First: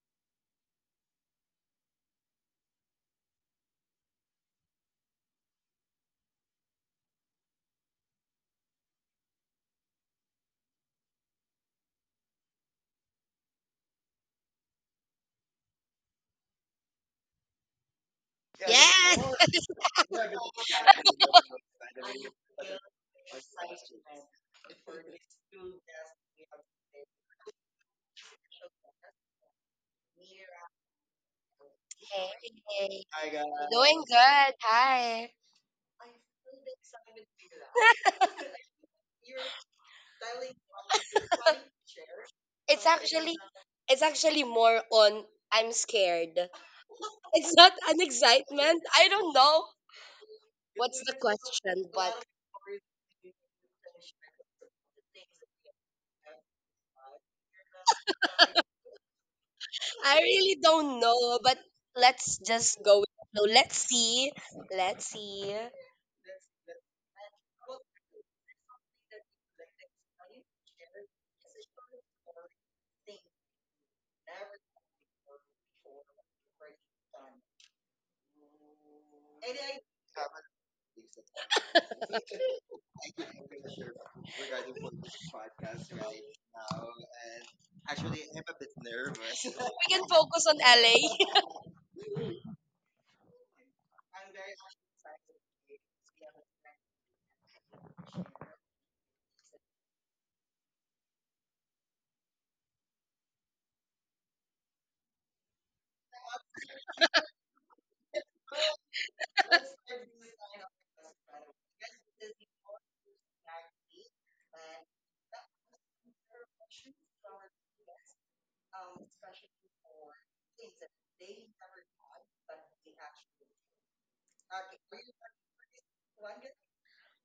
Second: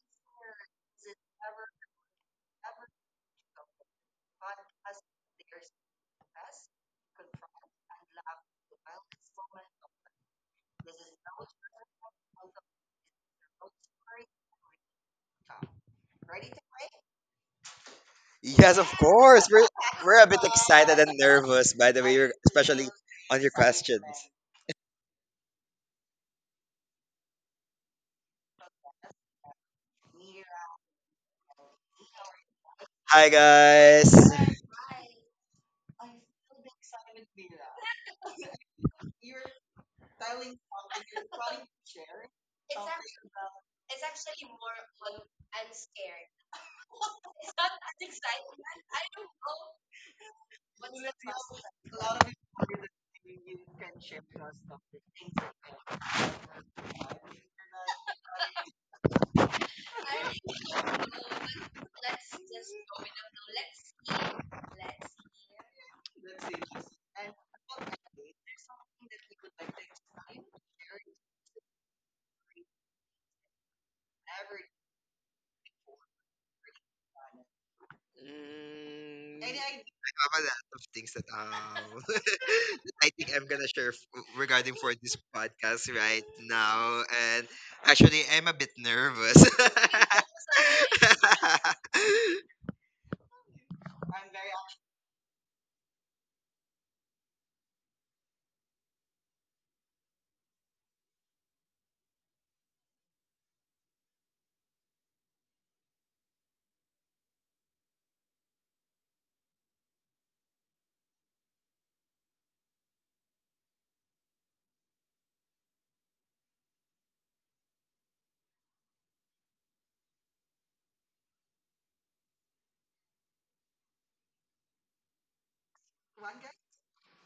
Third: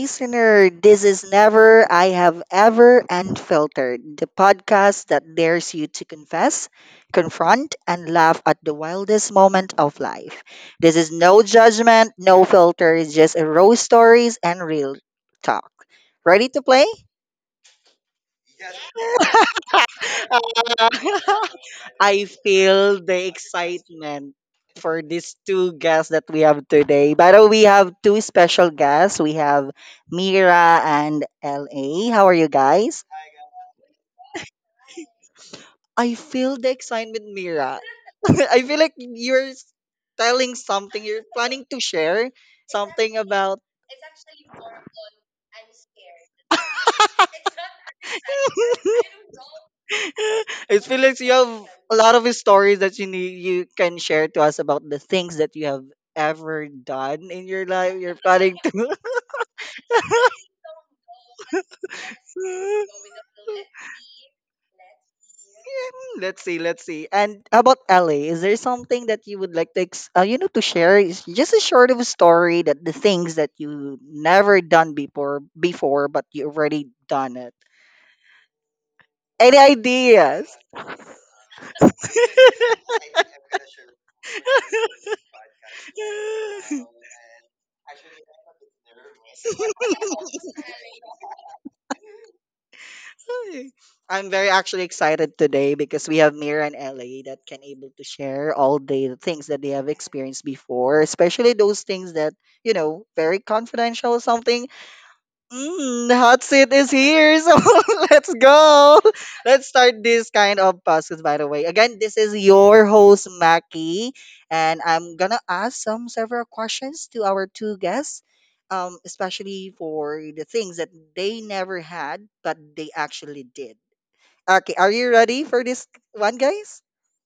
listener. This is Never I Have Ever Unfiltered, the podcast that dares you to confess, confront, and laugh at the wildest moment of life. This is no judgment, no filter, it's just a raw stories and real talk. Ready to play? Yes, of Yes. course. We're we're a bit Ah. excited and nervous, by the way, I you're- especially feel the on your questions. excitement for these two guests that we have today. By the way, we have two special guests. We have Mira and LA. How are you guys? Hey. Hi, Doing guys. guys. Good. Mm, Hi. I feel the excitement, Mira. I feel like you're telling something, you're planning to share It's something actually about. it's actually more on, I'm scared. It's not an excitement. I don't know It what's feels the like you have question, a lot but of stories that you need, you can share to us about the things that you have ever done in your life. You're planning I really don't know. But let's just to. go with the flow. Let's see. Let's see. Yeah, let's see, let's see. And how about LA? Is there something that you would like to, to share? Is just a short of a story that the things that you never done before, but you already done it. I Any have a ideas? lot of things that that I think I'm gonna share f- regarding for this podcast right now, and actually I'm a bit nervous. We can focus on LA. Hi. I'm very actually excited today because we have Mira and LA that can able to share all the things that they have experienced before, especially those things that, very confidential or something. Mm, the hot seat is here, so let's go. Let's start this kind of podcast, by the way. Again, this is your host, Maki, and I'm gonna ask some several questions to our two guests, especially for the things that they never had, but they actually did. Okay, are you ready for this one, guys?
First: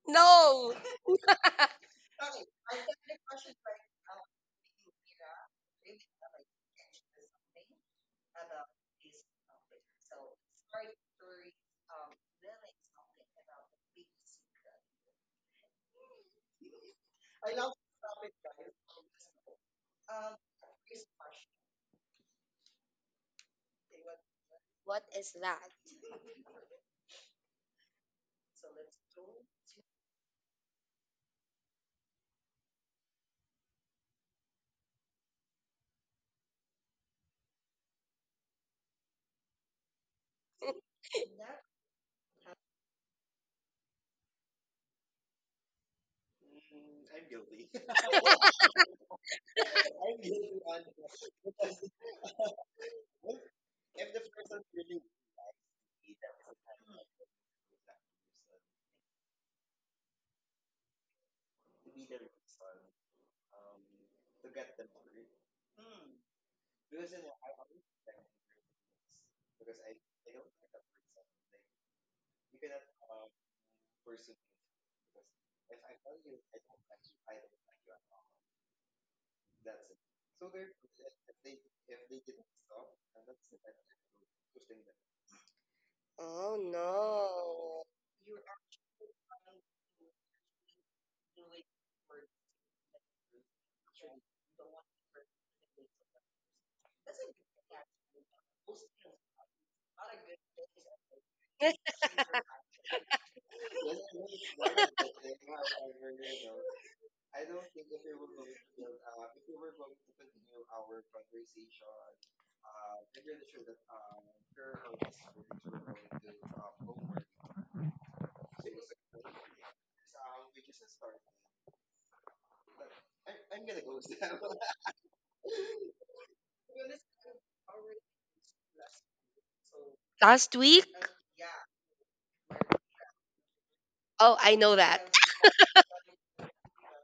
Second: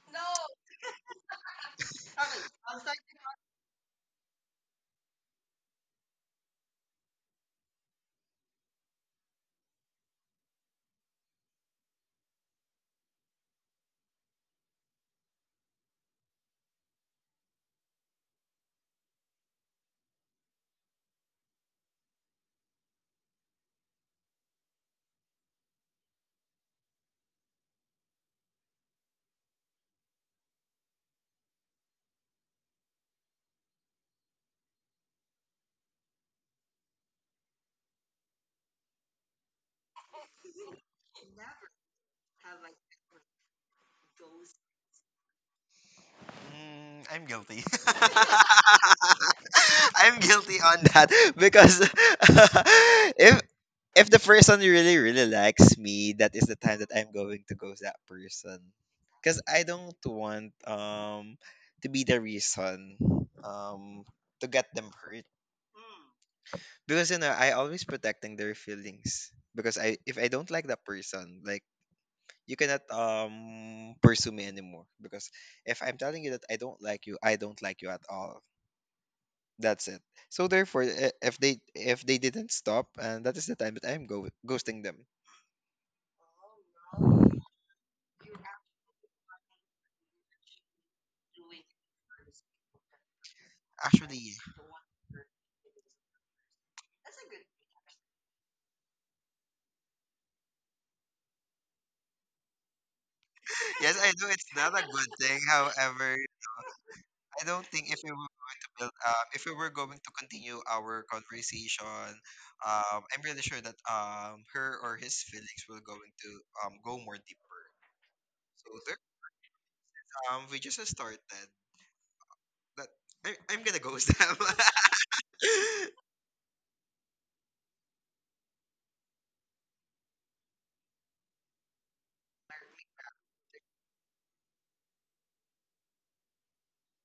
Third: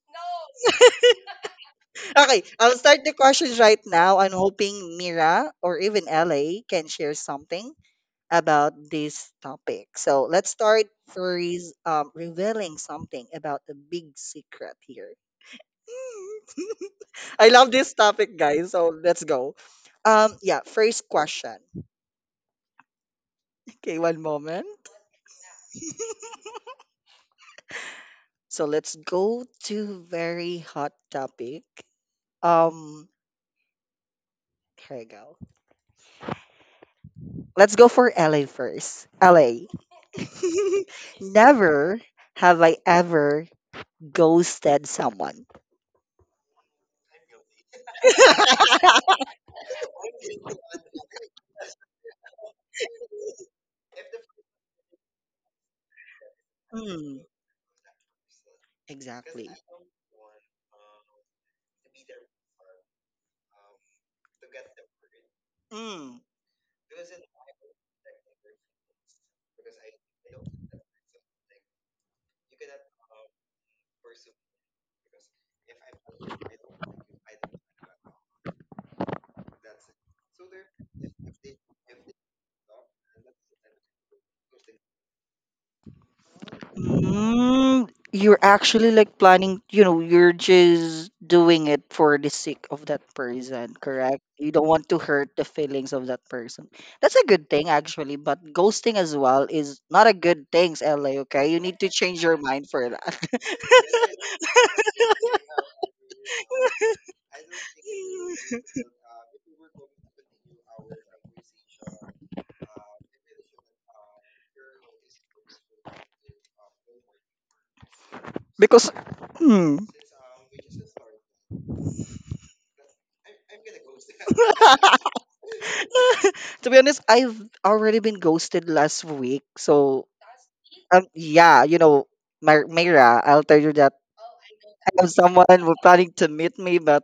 No. Okay, I'll start the questions right now. I'm hoping Mira or even LA can share something about this topic. So let's start first revealing something about a big secret here. I love this topic, guys. So let's go. Yeah, first question. Okay, one moment. What is that? So let's go to very hot topic. Um, here we go. Let's go for LA first. LA. Never have I ever ghosted someone. Mm, I'm guilty. I'm guilty on that because if the person really likes me, that is the time that I'm Hmm, going to ghost that person. Because exactly. I don't want to be the reason um to get them hurt. Mm. Because you know I always protecting their feelings. Because I if I don't like that person, like you cannot pursue me anymore, because if I'm telling you that I don't like you, I don't like you at all, that's it. So therefore, I- if they didn't stop, and that is the time that ghosting them Oh no. Mm, you're actually like planning, you're just doing it for the sake of that person, actually. correct? You don't want to hurt the feelings of that person. That's a good thing, actually, but ghosting as well is not a good thing, LA, okay? You need to change your mind for that. Yes, I know it's not a good thing, however, I don't think if we were going to build if we were going to continue our conversation, um, I'm really sure that um, her or his feelings will going to go more deeper. So Because, hmm. there we just started. But I'm gonna ghost them. I To be honest, I've already been ghosted last week. So, Last week? Yeah, Myra, I'll tell you that. Oh, I know I that. have someone who planning to meet me, but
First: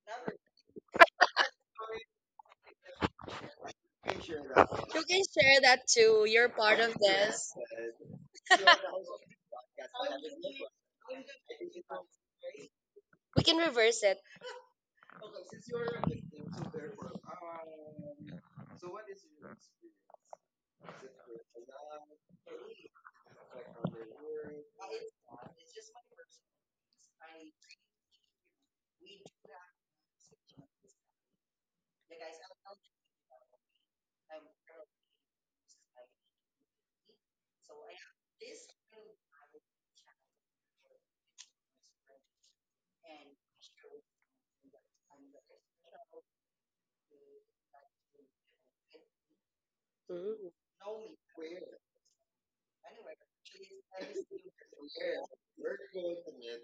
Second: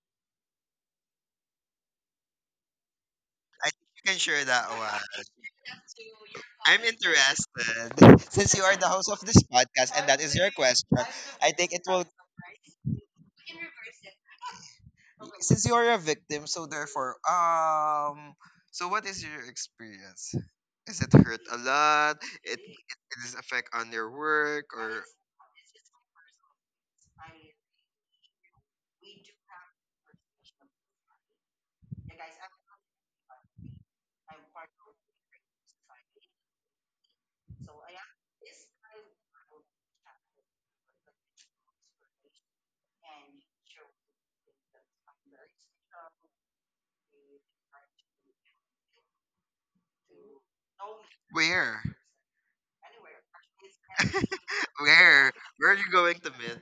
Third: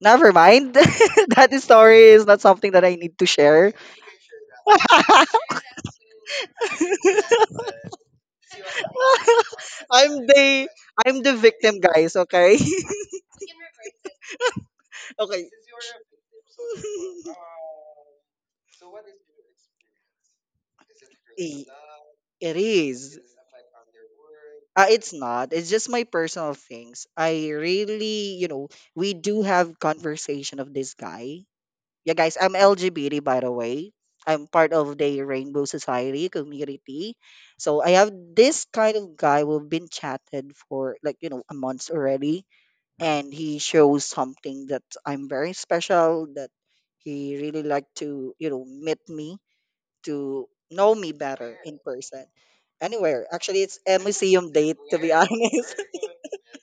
never mind. That story is not something that I need to share. think you can share that You can one. share that too. You're part I'm of this. interested. Since you are the host of this podcast and that I'm is your the question, I'm the I think victim, it will, guys. Okay, We can reverse it. okay. since you are a victim, so therefore, so what is your experience? Is it hurt a I- lot? It It is. it is affect on your work, or It's not. It's just my personal things. I really, we do have conversation of this guy. Yeah, guys, I'm LGBT by the way. I'm part of the Rainbow Society community. So I have this kind of guy we've been chatted for like, a month already. And he shows something that I'm very special, that he really like to, meet me to know me better in where? person. Anywhere. Actually it's a museum date to be Where? honest. Where are you going to meet?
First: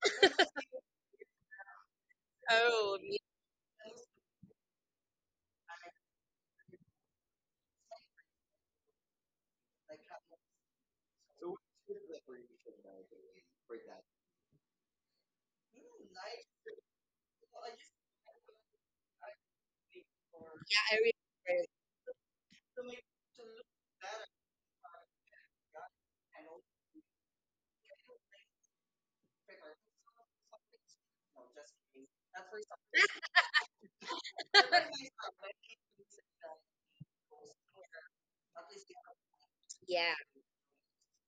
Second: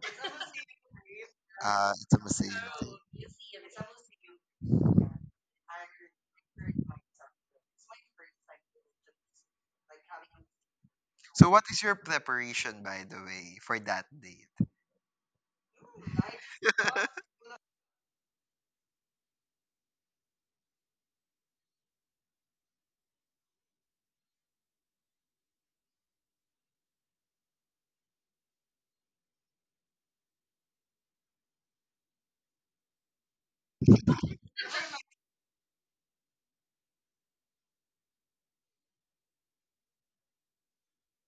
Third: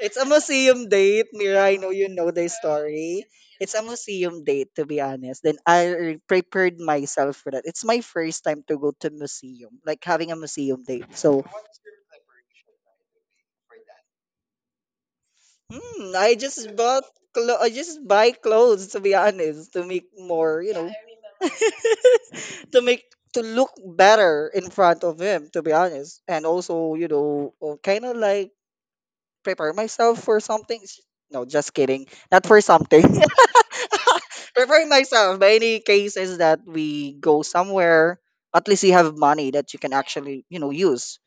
It's a museum date, Mira. I know you It's a know the Muslim thing. Oh, yeah, story. It's a museum date, to be honest. Then I prepared myself for that. It's my first time to go to museum, like having a museum date. So, So what is your preparation, by the way, for that day? hmm, I just bought, I just buy clothes, to be honest, to make more, I remember. to make to look better in front of him, to be honest. And also, kind of like prepare myself for something. No, just kidding. Not for something. Prefer myself. But any case is that we go somewhere, at least you have money that you can Yeah. actually, use.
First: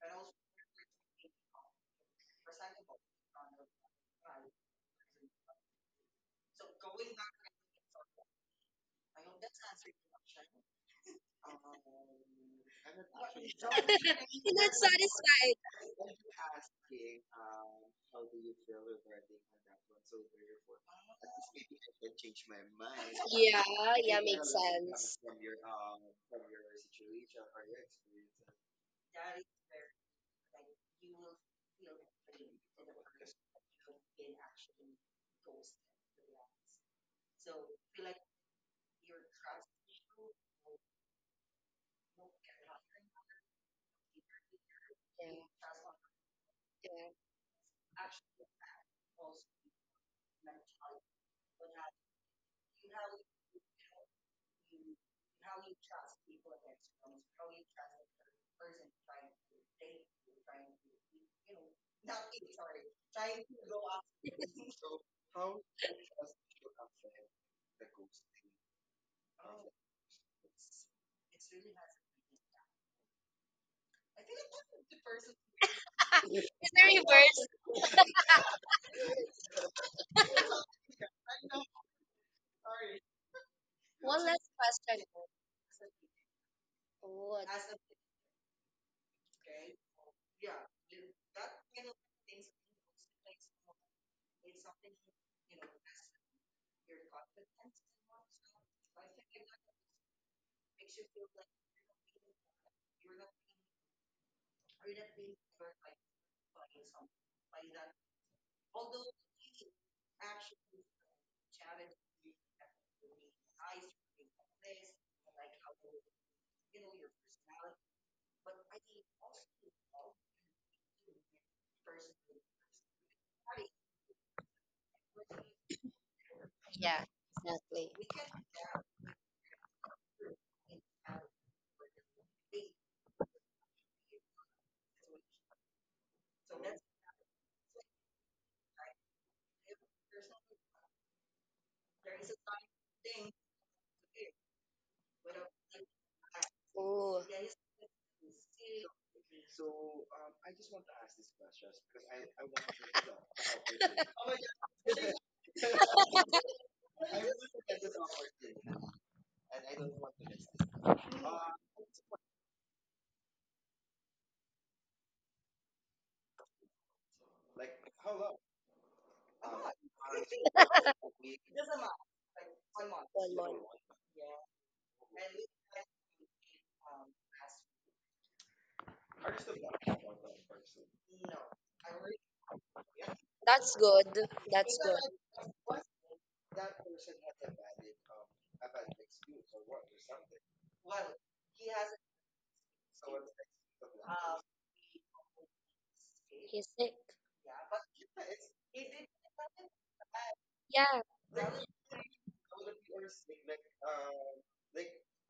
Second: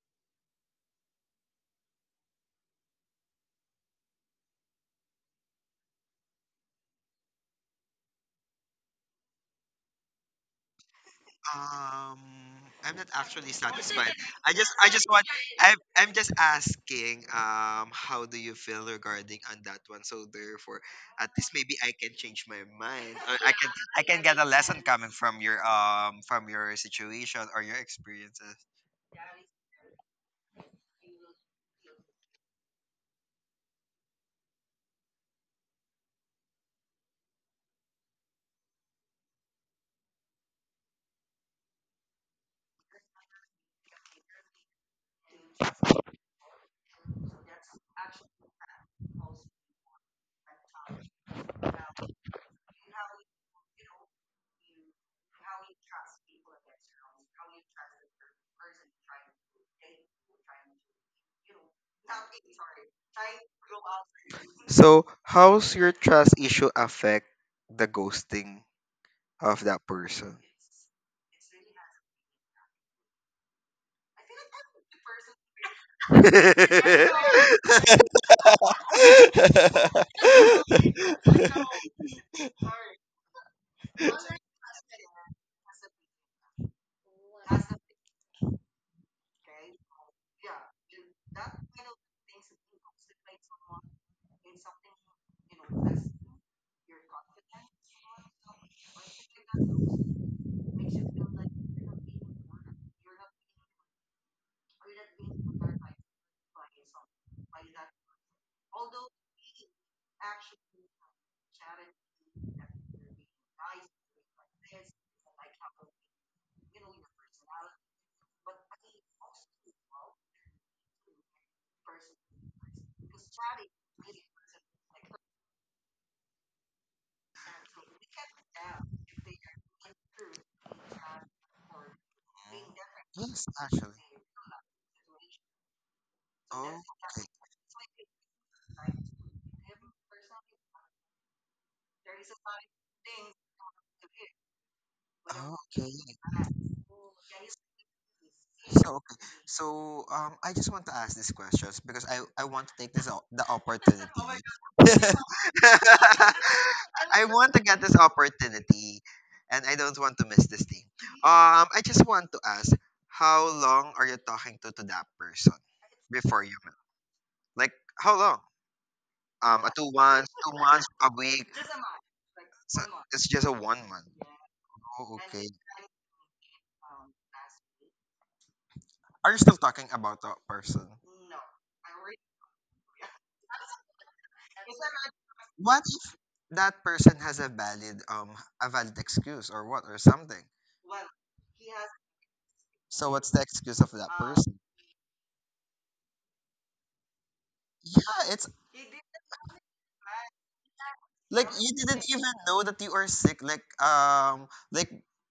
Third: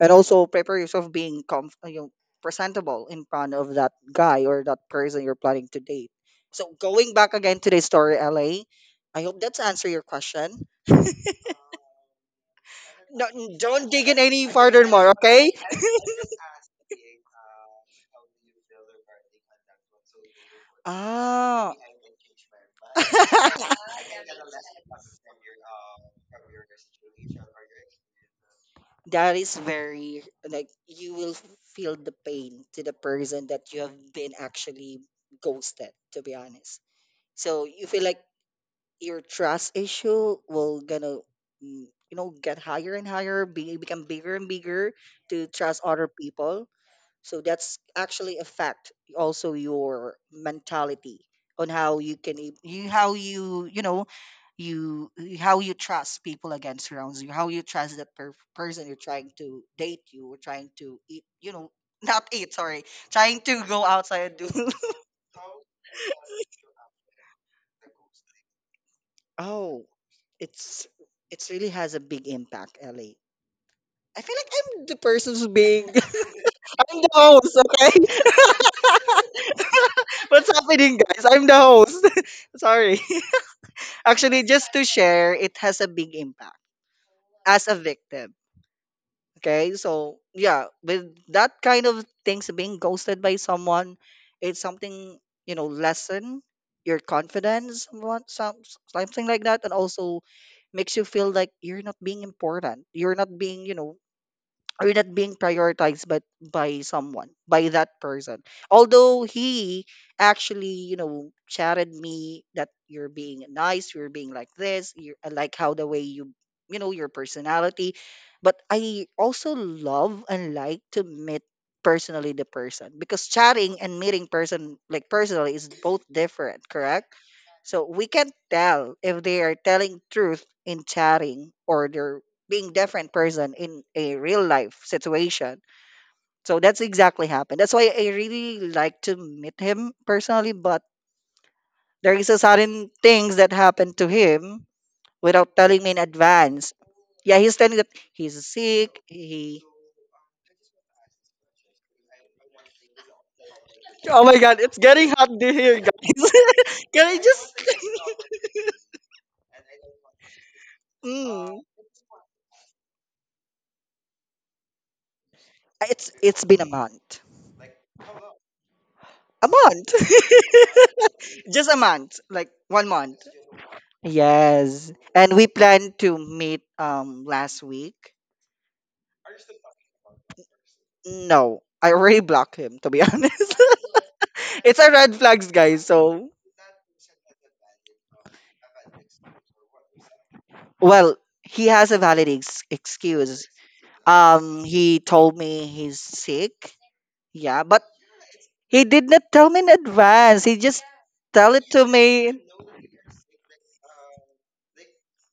And also prepare yourself being presentable in front of that guy or that person you're planning to date. So going back again to the story, LA, I hope that's answer your question. Um, I'm not No, actually don't dig satisfied. in any You're not further I just more, want, okay? satisfied. I'm just asking, how do you feel regarding on that one? So therefore, at least Ah. maybe I can change my mind, or I Yeah, can, I yeah, can get a makes lesson coming sense. From your situation or your experiences. That is very like you will feel the pain to the person that you have been actually ghosted, to be honest. So you feel like your trust issue will gonna mm, get higher and higher, become bigger and bigger, Yeah, to trust other people. So that's actually affect also your mentality on how you can e- you how you you know you you- how you trust people again surrounds you, how you trust that person you're trying to date you or trying to eat, not eat, sorry, trying to go outside and do. So how's your trust issue affect the ghosting of that Oh, person? it's it's really has a big impact, Ellie. I feel like I'm the person who's being yeah. Is there I'm the reverse? host, okay? What's happening, guys? I'm the host. Sorry. One Actually, last just to question. share, it has a big impact Oh, as a victim. Okay, so yeah, with that kind of things being ghosted by someone, it's something lessen your confidence, what some something like that, and also makes you feel like you're not being important. You're not being are not being prioritized but by someone by that person, although he actually chatted me that you're being nice, you're being like this, you I like how the way you, you know your personality, but I also love and like to meet personally the person because chatting and meeting person like personally is both different, yeah, correct? So exactly. we can tell if they are telling truth in chatting or they're being Mm. different Yes, person in actually. a real life situation. So that's exactly Okay. happened. That's why I really like to meet him personally, but there is a certain things that happened to him without telling me Okay. in advance. Oh, Yeah, he's telling that he's So, sick. okay. He So, I just want to ask these questions because I want to take this o- the opportunity. Oh my god, it's getting hot in here, guys. Can I I want just to get this opportunity, and I don't want to miss this thing. Mm. I just want to ask, how long are you talking to that person it's before it's you been a met? month. Like, how long? A A month. 2 months, 2 months, a week. Just a month, like So one one month. it's just a month. one month. Yes. Oh, And we okay. planned to meet last week. Are still talking about that person. No, I already blocked him to be honest. That's good. It's That's a good. red flags What guys. if So, that person has a valid um, a valid excuse or what or something? well, he has a valid So what's the excuse. excuse of that person? He told me he's He's sick. sick. Yeah, but Yeah, it's he did not tell me in advance. He just Yeah. like tell it you to didn't me. even know that you are sick. Like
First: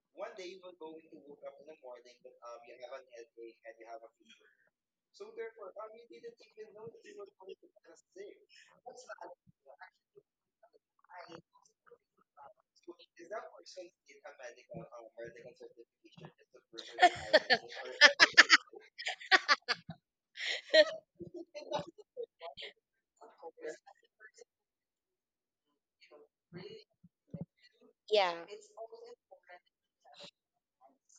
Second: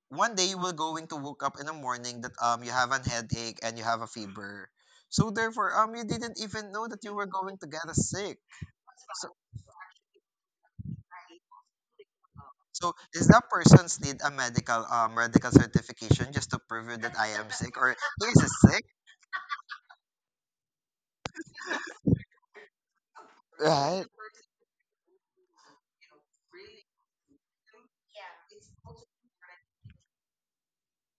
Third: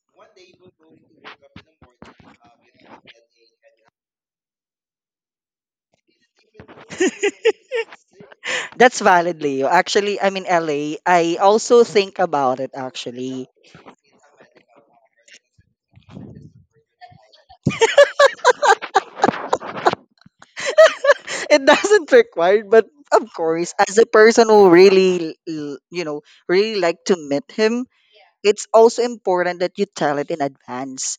one day you will going to woke up in the morning, that um, you have an headache and you have a fever. So therefore, um, you didn't even know that you were going to get a sick. That's So valid, Leo. Actually, I'm in LA. I also think about it so is that actually. person's need a medical medical certification just to prove you that I am sick or he is sick? It doesn't require but of course as Right? a person who really l- you know really like to meet him, Yeah, it's also important that you tell it in advance.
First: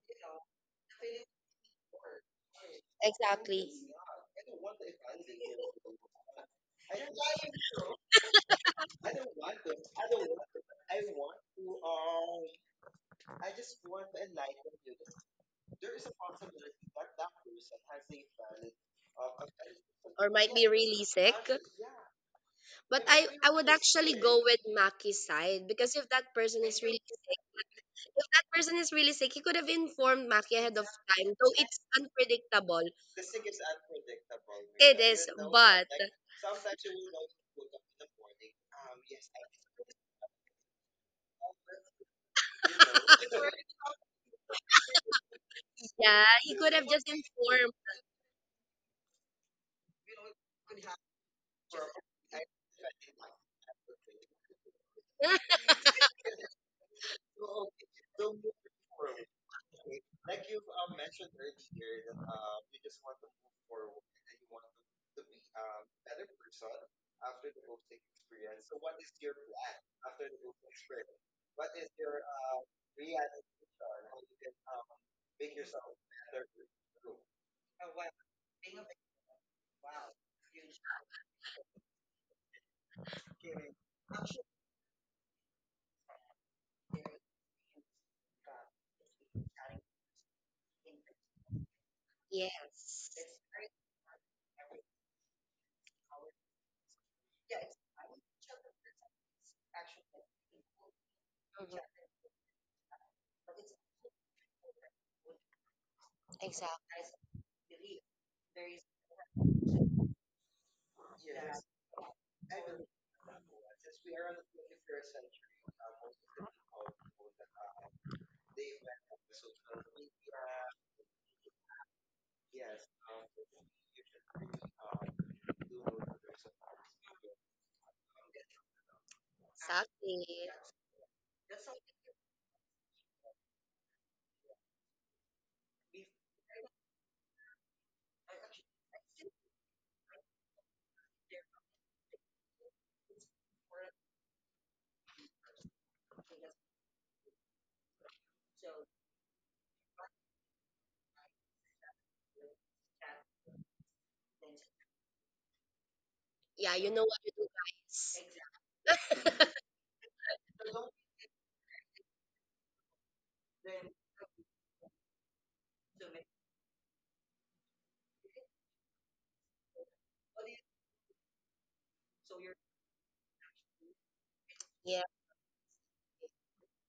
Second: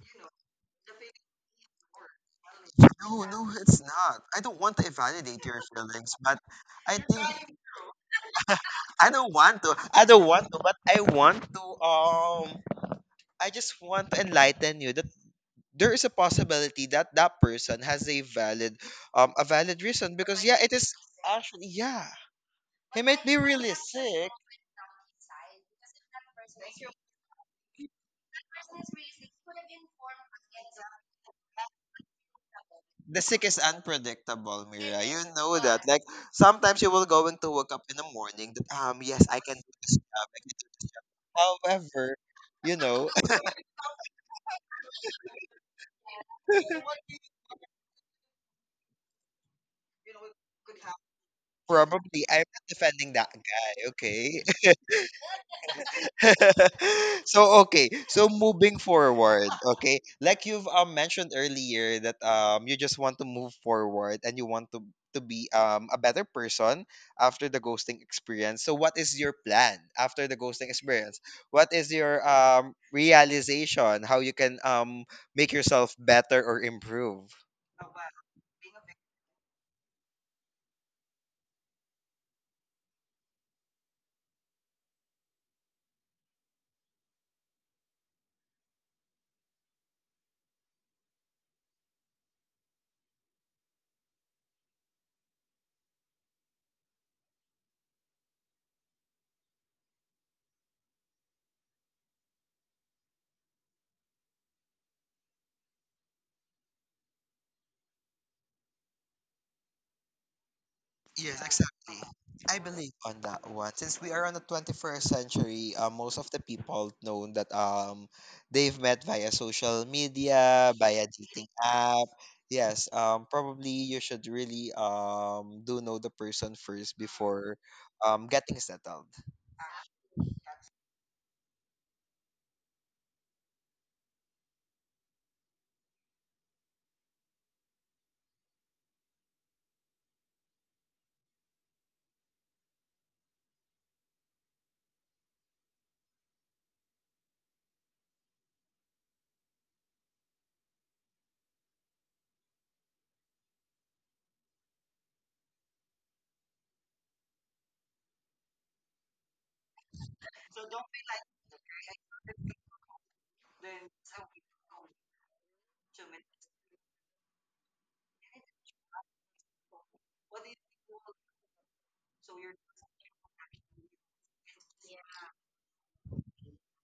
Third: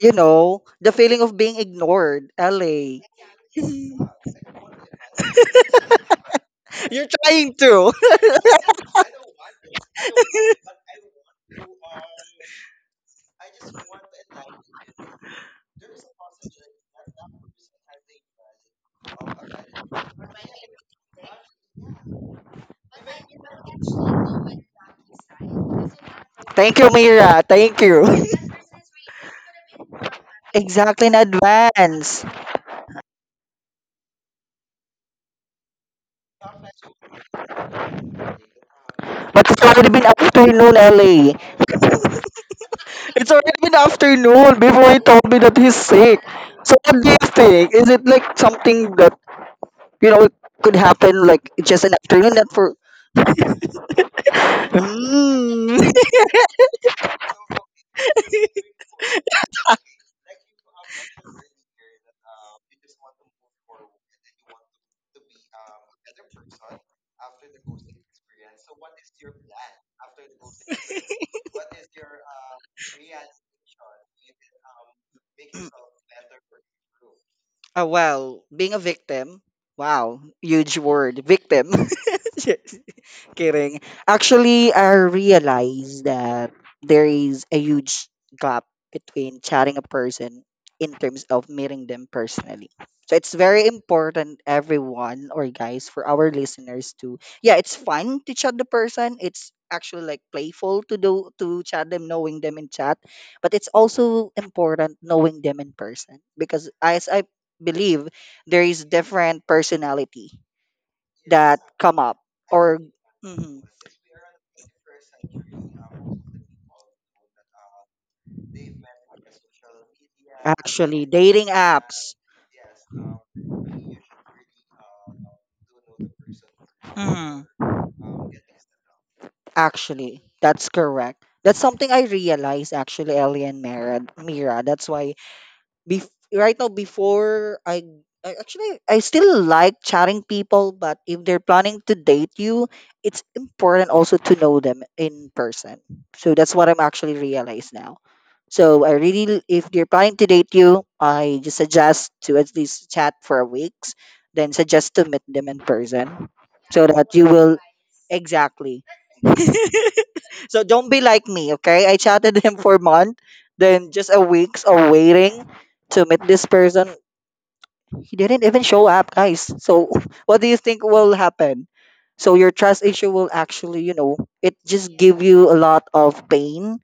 You know the feeling of being ignored, LA. No, no, exactly. it's not. I don't want to invalidate your feelings, but I You're trying think to I don't want to, but I want to. I just want to enlighten you that there is a possibility that that person has a valid reason, Or because might yeah, be it is really sick. actually, yeah, he But might I, be I would really actually sick. go with Maki's side because if that person thank is you really Mira, thank you. if that person is really sick, he could have informed Maki ahead of Exactly, in time. Though it's advance. unpredictable. The sick is unpredictable, It Mira. You is, know but that. Like sometimes you will going to wake up in the morning, that um, yes I But can it's do already this been job, I can do afternoon, this LA. job. However, you know, It's already been afternoon before he told me that he's sick. yeah, he could So have what just do you informed. think, is it like something that you know could happen like just an probably afternoon, I'm that not for defending that guy, okay? 嗯，So okay, so moving forward. Okay, like you've mentioned earlier that um, you just want to move forward, and you want to be um, a better person after the ghosting experience. So what is your plan after the ghosting experience? What is your um, realization? How you can um, make yourself better or improve? Well, being a victim, wow, huge word, victim. Just kidding. Actually, I realized that there is a huge gap between chatting a person in terms of meeting them personally. Yes. So it's very important, everyone or guys, for our listeners to, yeah, it's fun to chat the person. It's actually like playful to do to Mhm. chat them, knowing them in chat, but it's also important knowing them in person because as I believe there is different personality Yes, that come exactly. up I or. believe on that Mhm. one. Since we are on the 21st century, most of the people know that um, they've met via social media, via Actually dating dating app. apps. Yes, um, probably you should really um, do know the person first Mhm. before um, getting settled. Actually Exactly. that's correct, that's something I realized actually, Ellie and Mira, that's why right now before I still like chatting people, but if they're planning to date you, it's important also to know them in person. So that's what I'm actually realized now. So I really, if they're planning to date you, I just suggest to at least chat for a weeks, then suggest to meet them in person, Yeah, you so know what that you to do, will. guys. Exactly. So don't be like me, okay? I chatted him for a month, then just a weeks of waiting to meet this person. He didn't even show up, guys. So what do you think will happen? So your trust issue will actually, it just Yeah. give you a lot of pain,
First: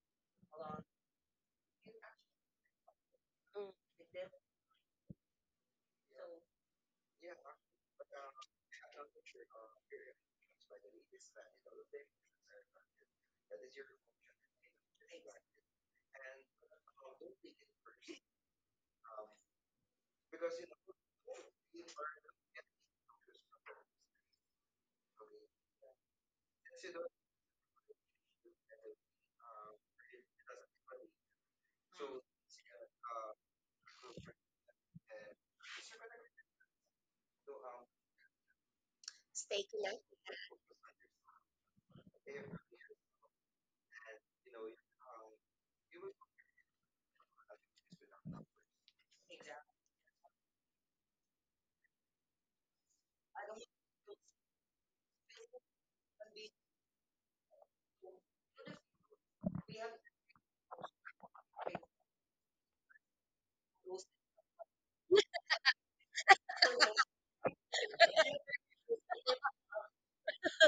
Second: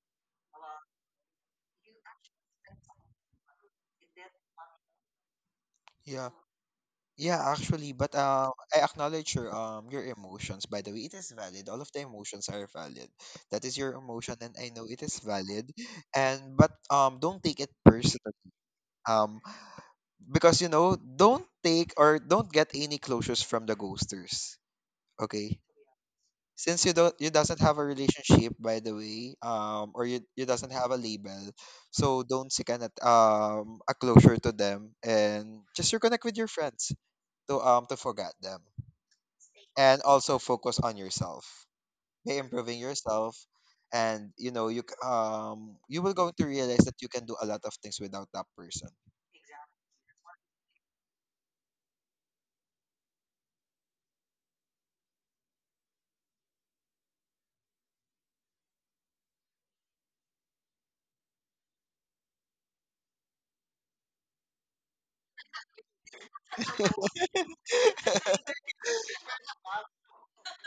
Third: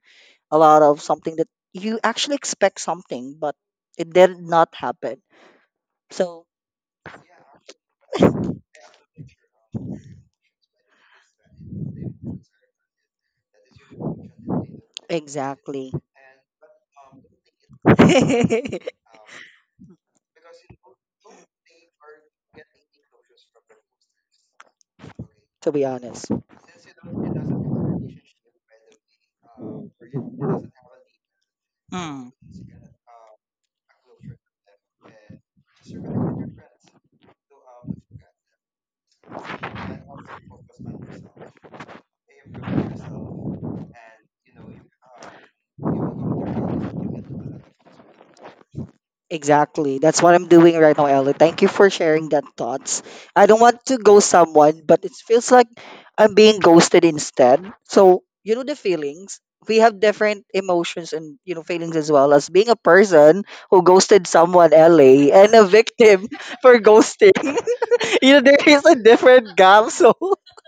a lot of something that you actually expect something, but Mm. it did not happen. Yeah. So Yeah, actually, but I acknowledge your um, your emotions. By the way, it is valid. All of the emotions are valid. That is your emotion, and I know it is valid. exactly. And but don't take it personally. To Um, because you know, don't take or don't get any closures from the ghosters. Okay, be honest. since you don't, you doesn't have a relationship. By the way, or you doesn't have a label, so Mm. don't seek an at- um, a closure to them, and just reconnect with your friends to um, to forget them. Stay And connected. also focus on yourself by improving yourself, and you know, you c- um, you will going to realize that you can do a lot of things without that person. Exactly. That's what I'm doing right now, Ellie. Thank you for sharing that thoughts. I don't want to ghost someone, but it feels like I'm being ghosted instead. So, you know the feelings. We have different emotions and feelings as well as being a person who ghosted someone, Ellie, and a victim for ghosting. There is a different gap. So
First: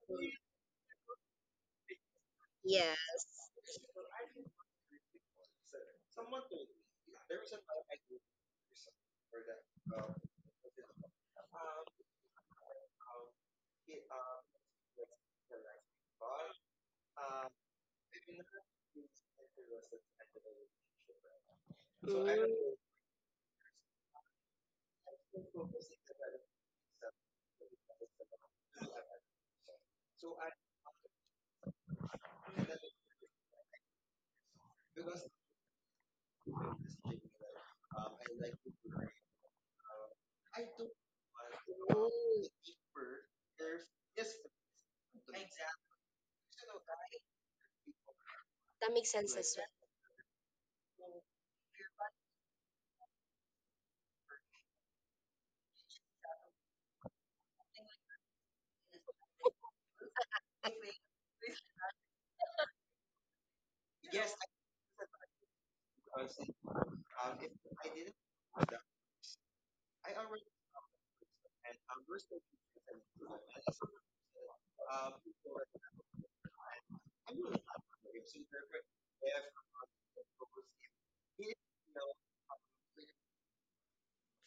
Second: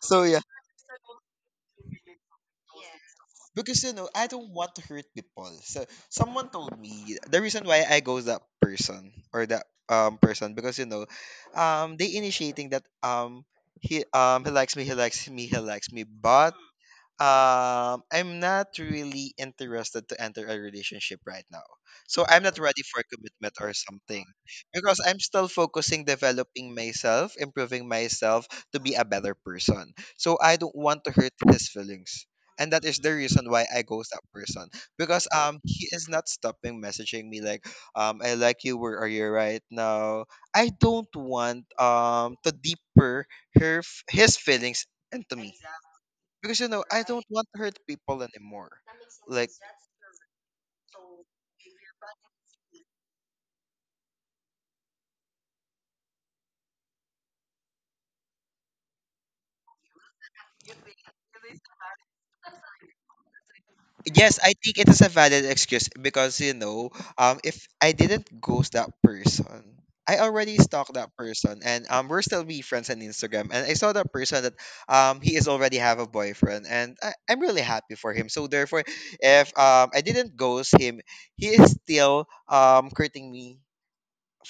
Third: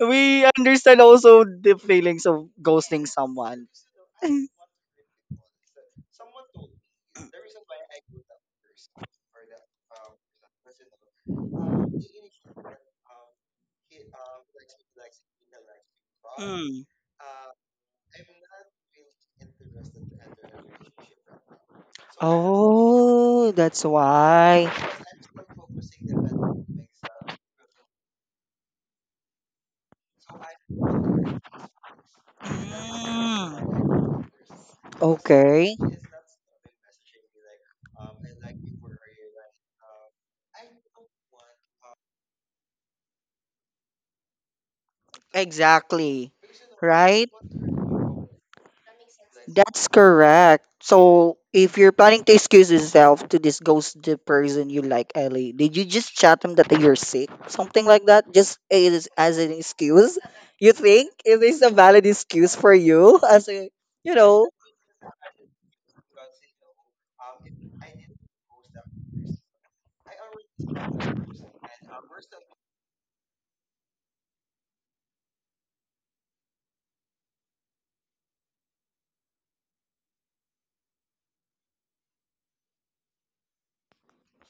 So yeah, understand also the feelings of ghosting Yes. someone. because you know, I don't want to hurt people, so someone told me the reason why I go that person or that um, person, because you know, um, they initiating that um, um, he likes me he likes me, but Mm. um, I'm not really interested to enter a relationship right now. So I'm not Mm. ready for Oh, commitment or that's something, why. because I'm still focusing developing myself, improving myself to be a better person. So I don't want to hurt his feelings. And that is the reason why I ghost that person, because um, Okay. he is not stopping messaging me, like um, I like you, where are you right now? I don't want um, to deeper her f- his feelings into me, Exactly. because you know, I don't Right? want to hurt people anymore. That makes sense Like as That's correct. So if you're planning to excuse yourself to this ghost the person you like, Ellie, did you just chat him that you're sick? Something like that? Just as an excuse? You think it is a valid excuse for you? As a, you yes, know. I think it is a valid excuse, because you know, if I didn't ghost that person, I already stalked that person, and we're still be friends on Instagram. And I saw that person that he is already have a boyfriend, and I'm really happy for him. So therefore, if I didn't ghost him, he is still hurting me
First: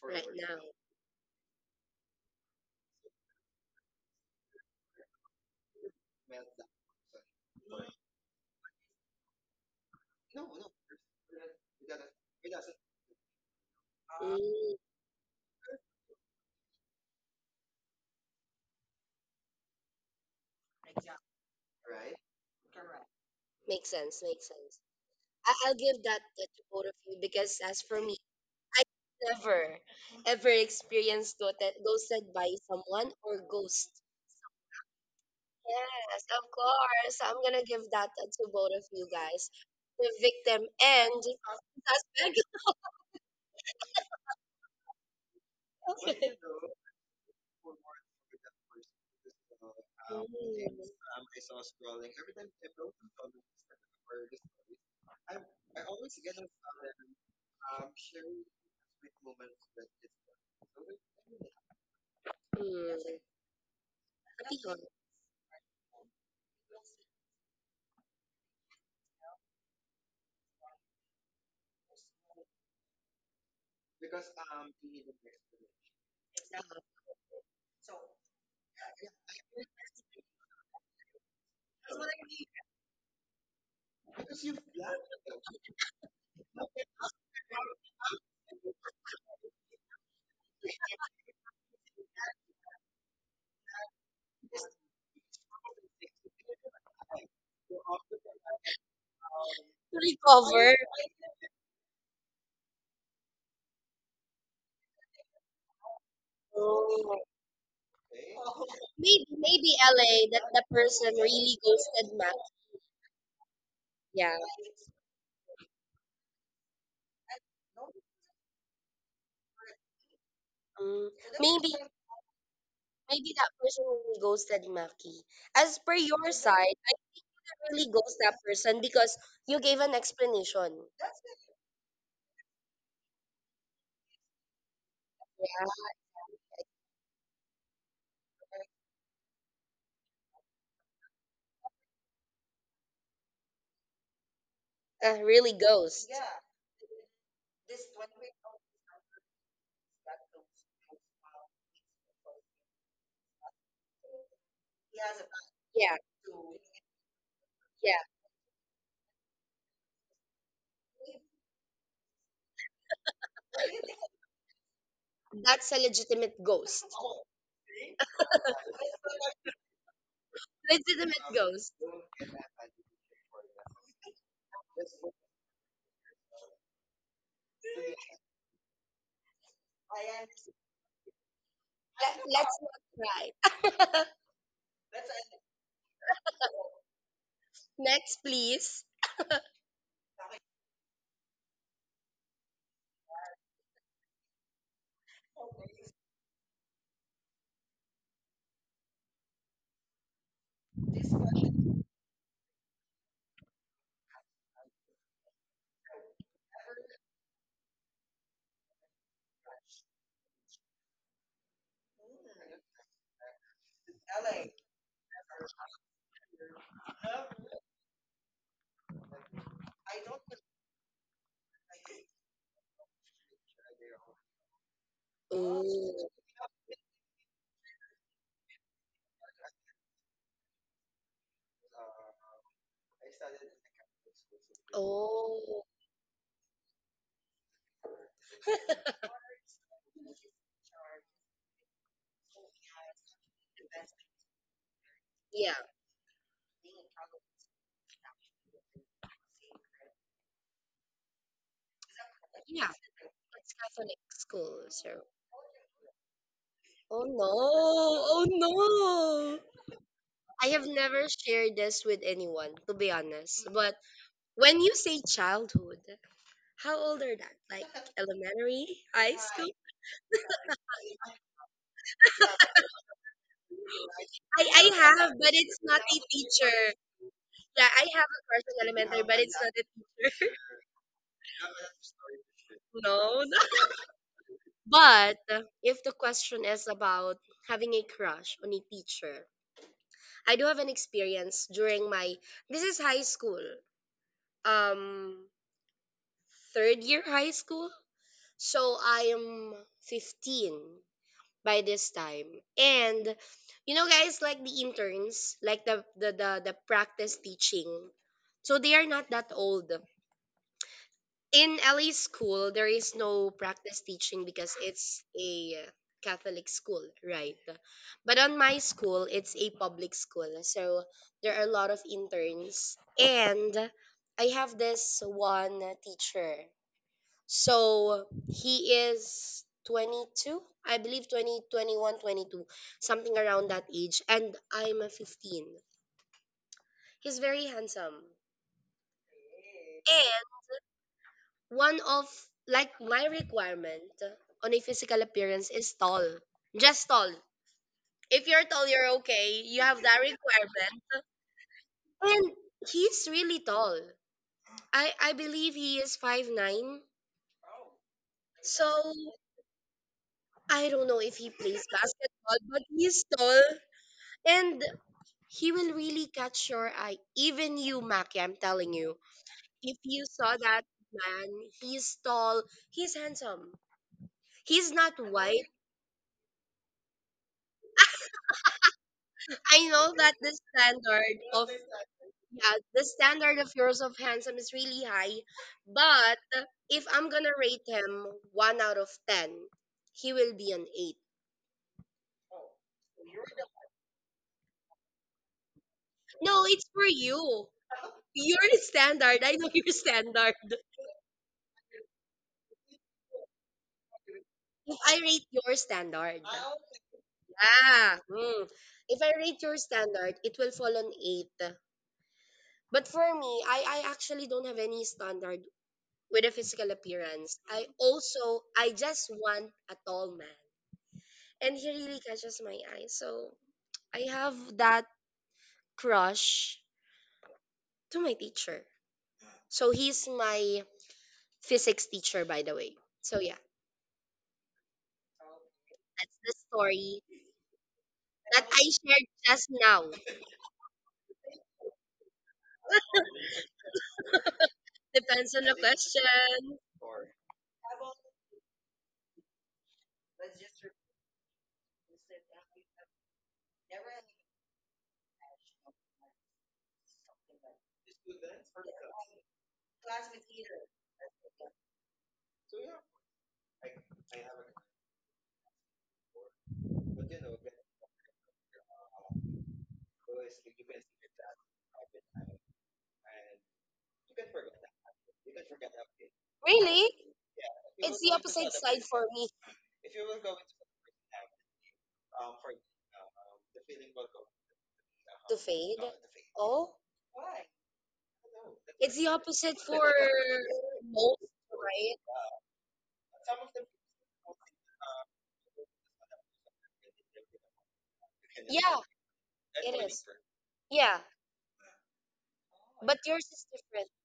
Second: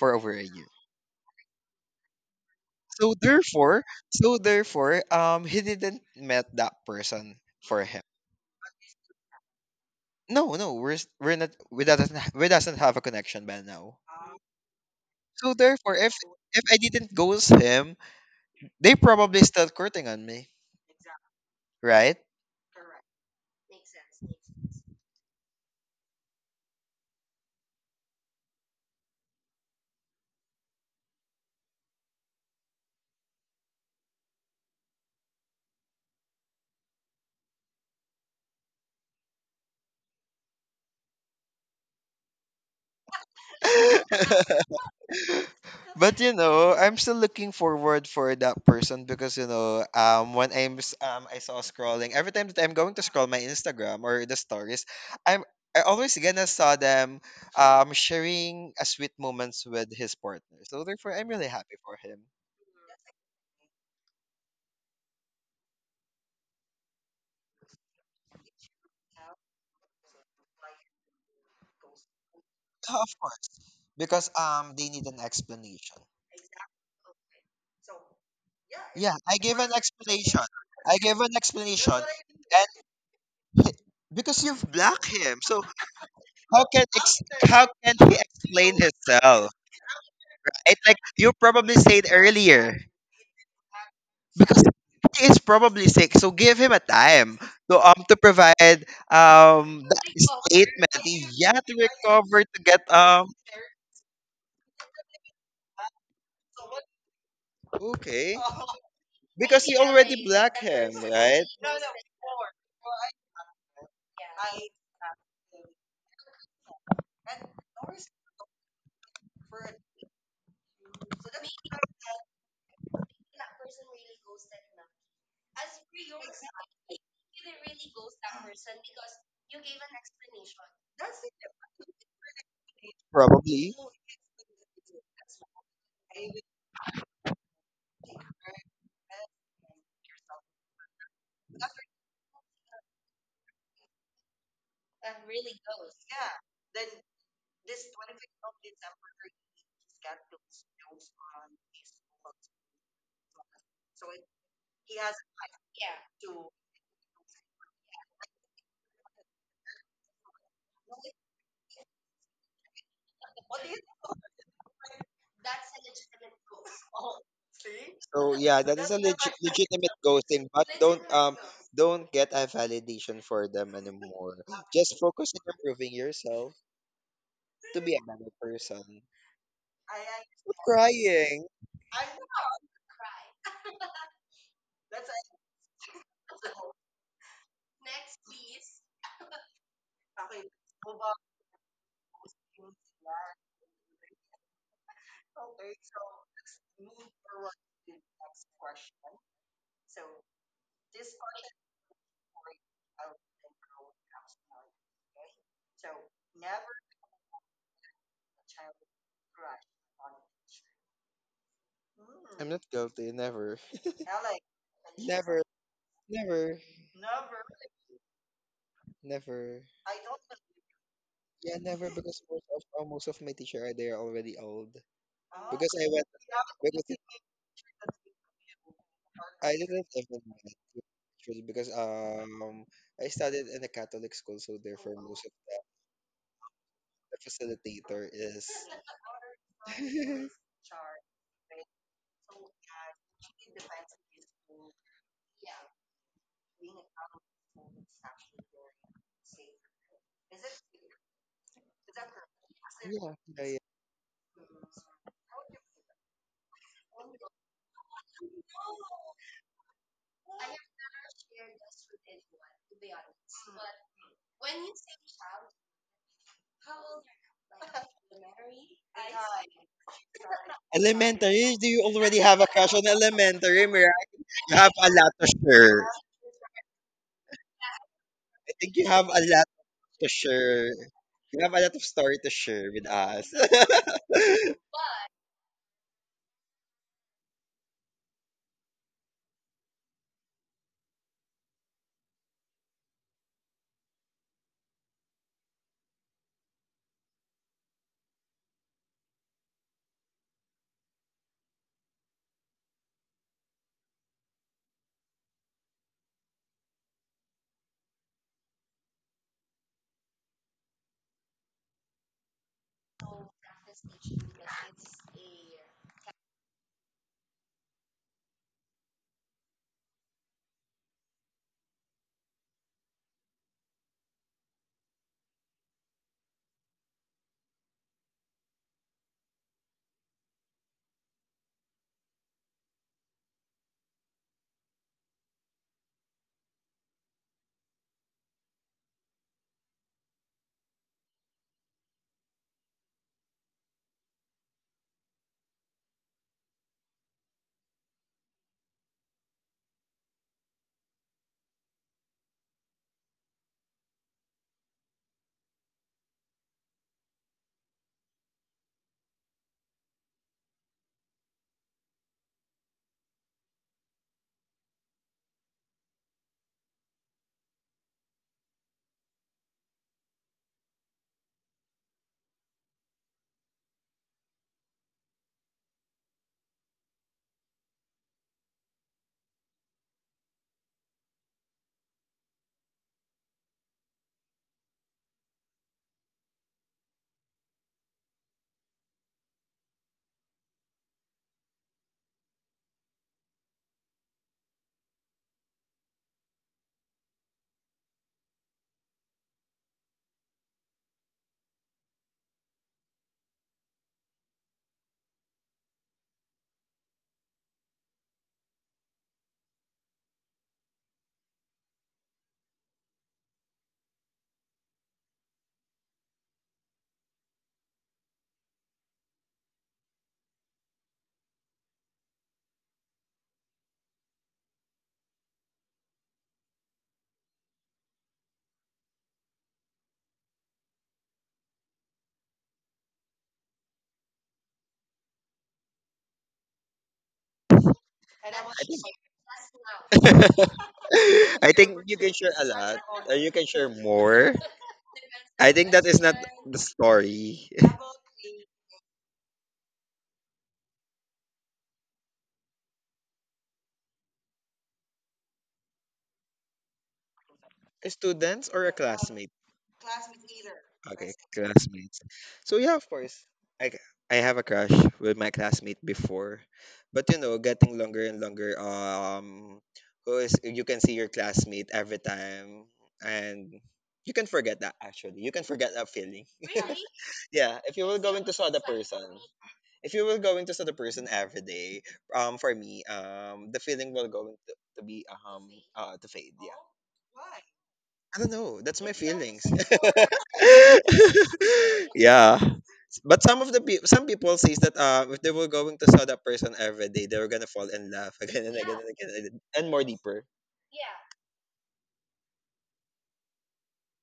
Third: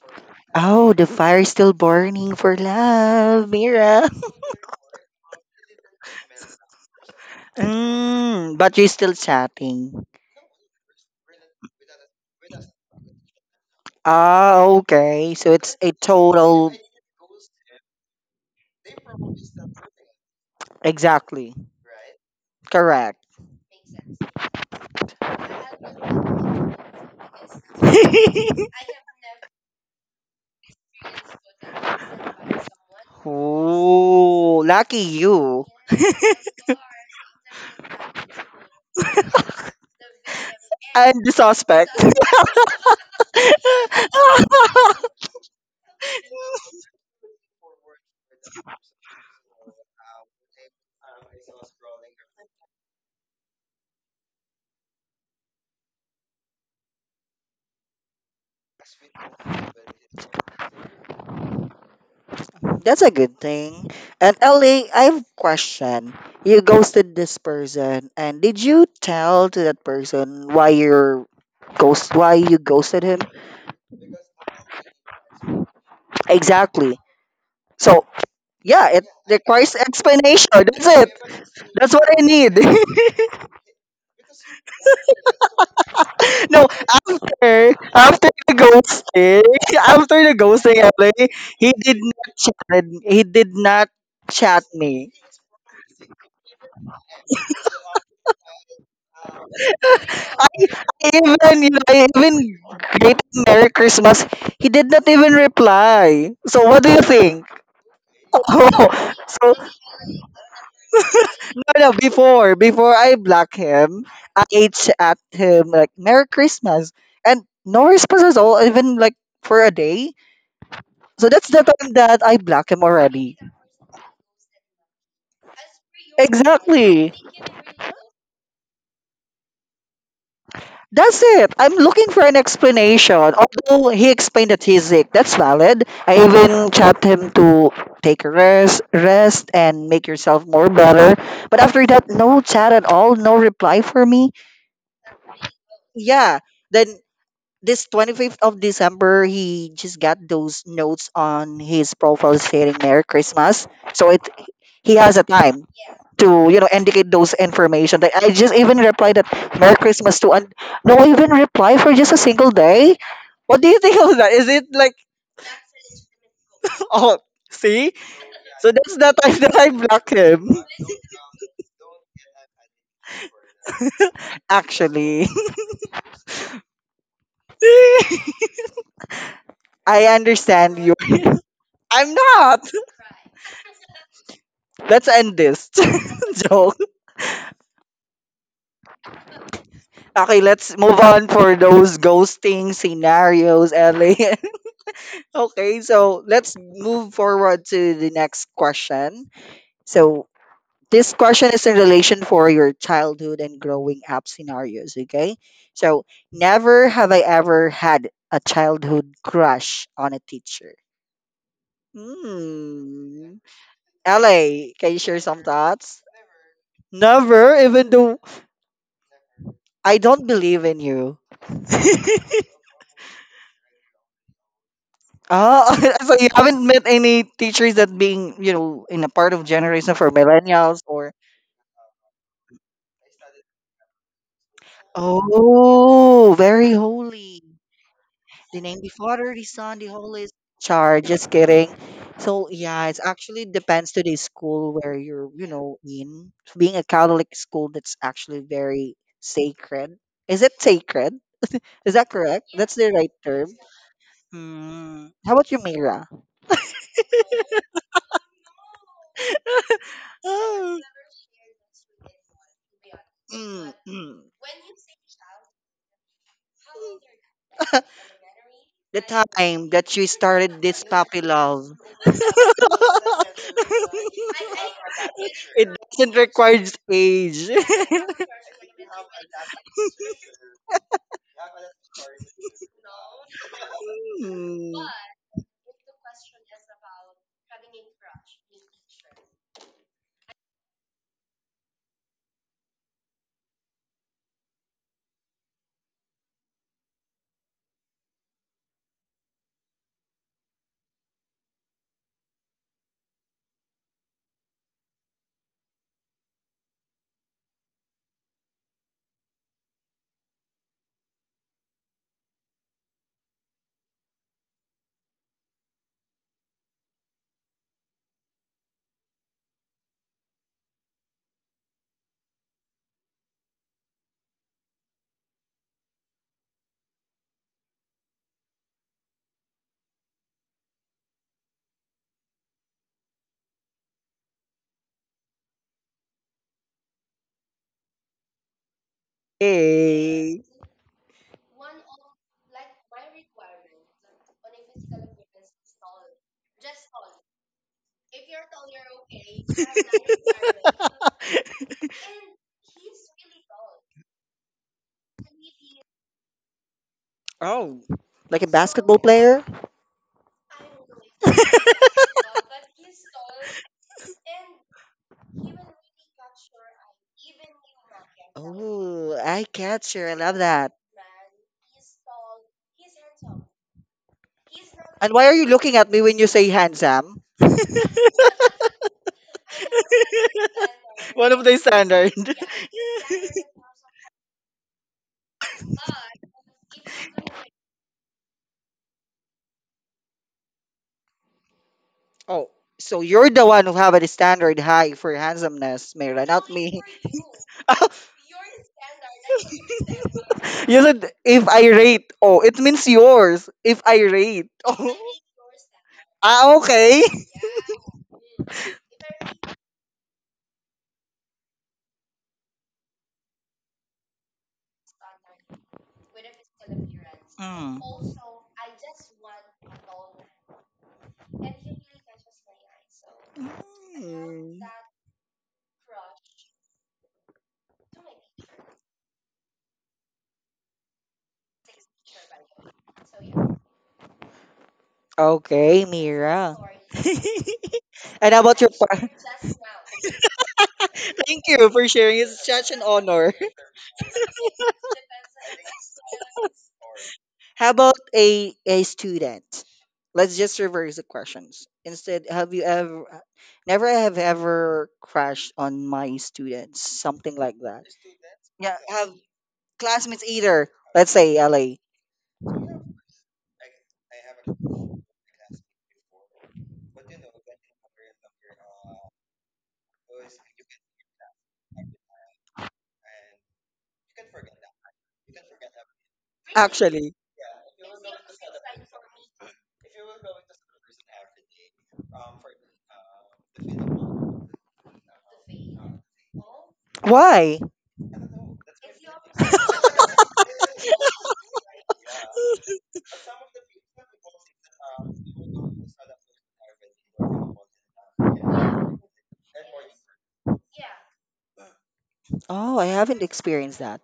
for right over a now. year. Oh, the fire is still burning for So love, therefore, Mira. so therefore, he didn't met that person for him. Mm, but you're still chatting. No, no, we're s- we're not. We doesn't have a connection by now. Ah, Mm, okay. So So it's a therefore, if total. I didn't ghost him, they probably still courting on me, Exactly. right? Correct. makes sense, makes sense. I'll give that to both of you because as for me, I never ever experienced ghosted by someone or ghost. Ooh, lucky you. Yes, of course. I'm gonna give that to both of you guys, the victim I'm and the suspect. suspect. But you know, I'm still looking forward for that person, because you know, Mm, when I'm s- I saw scrolling every time, that I'm going to scroll my Instagram or the stories, I'm I always gonna saw them um, sharing a sweet moments with his partner. So therefore, I'm really happy for him. That's a mm. good thing. And Happy hon. To Ellie, I have a question. You ghosted this person, and did you tell to that person why you Yeah, ghosted of him? course, because um, they need an explanation. Exactly. So, yeah, it Yeah, I gave an requires explanation. explanation. That's I it. gave an explanation, That's what I need. and he- because you've blocked him, so how No, can ex- how after can he after the explain ghosting, himself? after the And ghosting, like LA, you he probably did said not earlier, chat. He did not because chat me. he is probably sick, so give him a time to um, to provide um, that I recover. statement. Yeah, to recover, even to get greeted um, Merry Christmas. He did not even reply. So what do you Oh. think? okay. Maybe, So Because he maybe already LA that black the him, person right? really no, no, ghosted Mac. before before I block him, Yeah. I ate at him like Merry Christmas and no response at all, even like for a day. Mm, So so that's the maybe time that I block him maybe already. that person really ghosted Maki. As per your side, I Exactly. don't really ghost that person because you gave an explanation. That's it. I'm looking for an explanation. Probably. Although he explained that he's sick, that's Yeah, valid. I even chat him to take a rest, and make yourself more better. But after that, no chat at all, no reply for me. Really ghost. Yeah, Yeah. Then this 25th of December, he just got those notes on his profile stating Merry Christmas. So it He has a time to, you know, indicate those information. yeah, Like, I just even replied that Merry Christmas to and no even reply for just a single day. What do you think of that? Is it like that's a legitimate ghost. oh, see? So yeah, So that is that's a the legit, time that I legitimate blocked ghosting, him. but don't Legitimate um, ghost. don't get a validation for them anymore. Just Actually. focus on improving yourself to be a better person. I Stop understand you. crying. I'm Let, not. let's not try. Let's end this. Joke. Next, please. Okay, let's move on for those ghosting scenarios, Ellie. Okay, so let's move forward to the next question. So this question is in relation for your childhood and growing up scenarios, okay? So never have I ever had a childhood crush on a teacher. I'm not guilty. Hmm. Never. Ellie, can you share Never. some thoughts? Never. Never, even though Never. I don't believe in you. Yeah, never because most of my teacher are they're already old. Oh, Because I went, Ooh. so you haven't met because any teachers that being, you know, in a part of I didn't generation for even mind, millennials or actually because um, I studied in a Catholic school, so therefore most of Oh, oh, very the holy. facilitator is The name the Father, the Son, the yeah, Holy Char, just kidding. So yeah, it's actually depends to the school where you're, you yeah, know, in. Being a Catholic school that's actually very sacred. Is it sacred? Is that correct? yeah. That's the right yeah, term. It's yeah. Catholic school, so. Hmm. How about you, Mira? Oh no! Oh no! I have never shared this with anyone, to be honest. Mm, But mm. when you say childhood, how old are that? Like elementary, The high school? time that you started this puppy Elementary? love. Do you already have a crush on elementary? Mira? I, You have I a have, lot to but it's It not share. I a doesn't require teacher. age. Yeah, I have a crush on think you elementary, have a but it's lot not a to teacher. share. You have a lot of story to share with No, us. no. Hmm. But if the question is about having a crush on a teacher, I do have an experience during my this is high school, um, third year high school. So I am 15 by this time. And you know guys like the interns, like the practice teaching. So they are not that old. In LA school, there is no practice teaching because it's a Catholic school, right? But on my school, it's a public school. So there are a lot of interns and I have this one teacher. So he is 22, I believe 20 21, 22, something around that age. And I'm a 15. He's very handsome. And Hey. one of, like, my requirement on a physical appearance is tall. Just tall. If you're tall, you're okay. You have that requirement. And he's really tall. I believe he is 5'9". Oh, like a So basketball player? I don't know if he plays basketball, but he's tall. And he will really catch your eye. Even you, Maki, I'm telling you. Oh, I If you catcher. I saw love that that. man, he's tall, he's handsome. He's not And why are white. you looking at me when you say handsome? I know that the standard One of of the yeah, standard. the standard of yours of handsome is really high, but if I'm gonna rate him one out of 10, he will be an eight. Oh, so you're the one who have a standard high for handsomeness, Mira, No, not it's me. for you. Your standard. I know your standard. You said if I rate. Oh, it means yours. If I rate. If I rate your standard. Oh, ah, okay. Ah, hmm. If I rate your standard, it will fall on eight. But for me, I actually don't have any standard with a physical appearance. I Mm. also, I just want a tall man. And he really catches my eye. So I have Mm. that crush to my teacher. So he's my physics teacher, by the way. So yeah, Okay, Mira. story And how that about I your shared par- just now. Thank I you think for you can sharing. share a It's such lot. an You honor. can share more. Depends on I the think that is not the question. story. How about a student? Let's just reverse the questions. Instead, have you ever never have ever crashed on my students? Something like that. Students or a Yeah, have classmate? classmates either. Okay, Let's say LA. classmates. So yeah, of course, i- c- I have a crush with my classmate before, but you know, getting longer and longer. Who is you can see your classmate every time, and you can forget that actually. You can forget that feeling. Really? Actually. Yeah, if you It's will the go into saw opposite the side person, for me. if you will go into saw the person every day, for me, the feeling will go into to be To um, fade. uh, to fade. Oh, Why? I don't know. That's my it's the feelings. opposite for most, right? Yeah. But some of the people, some people says that if they were going to saw that person every day, they were gonna fall in love again and Yeah, again and again and more it is. deeper. Yeah, Oh, I but haven't yours is experienced different. that.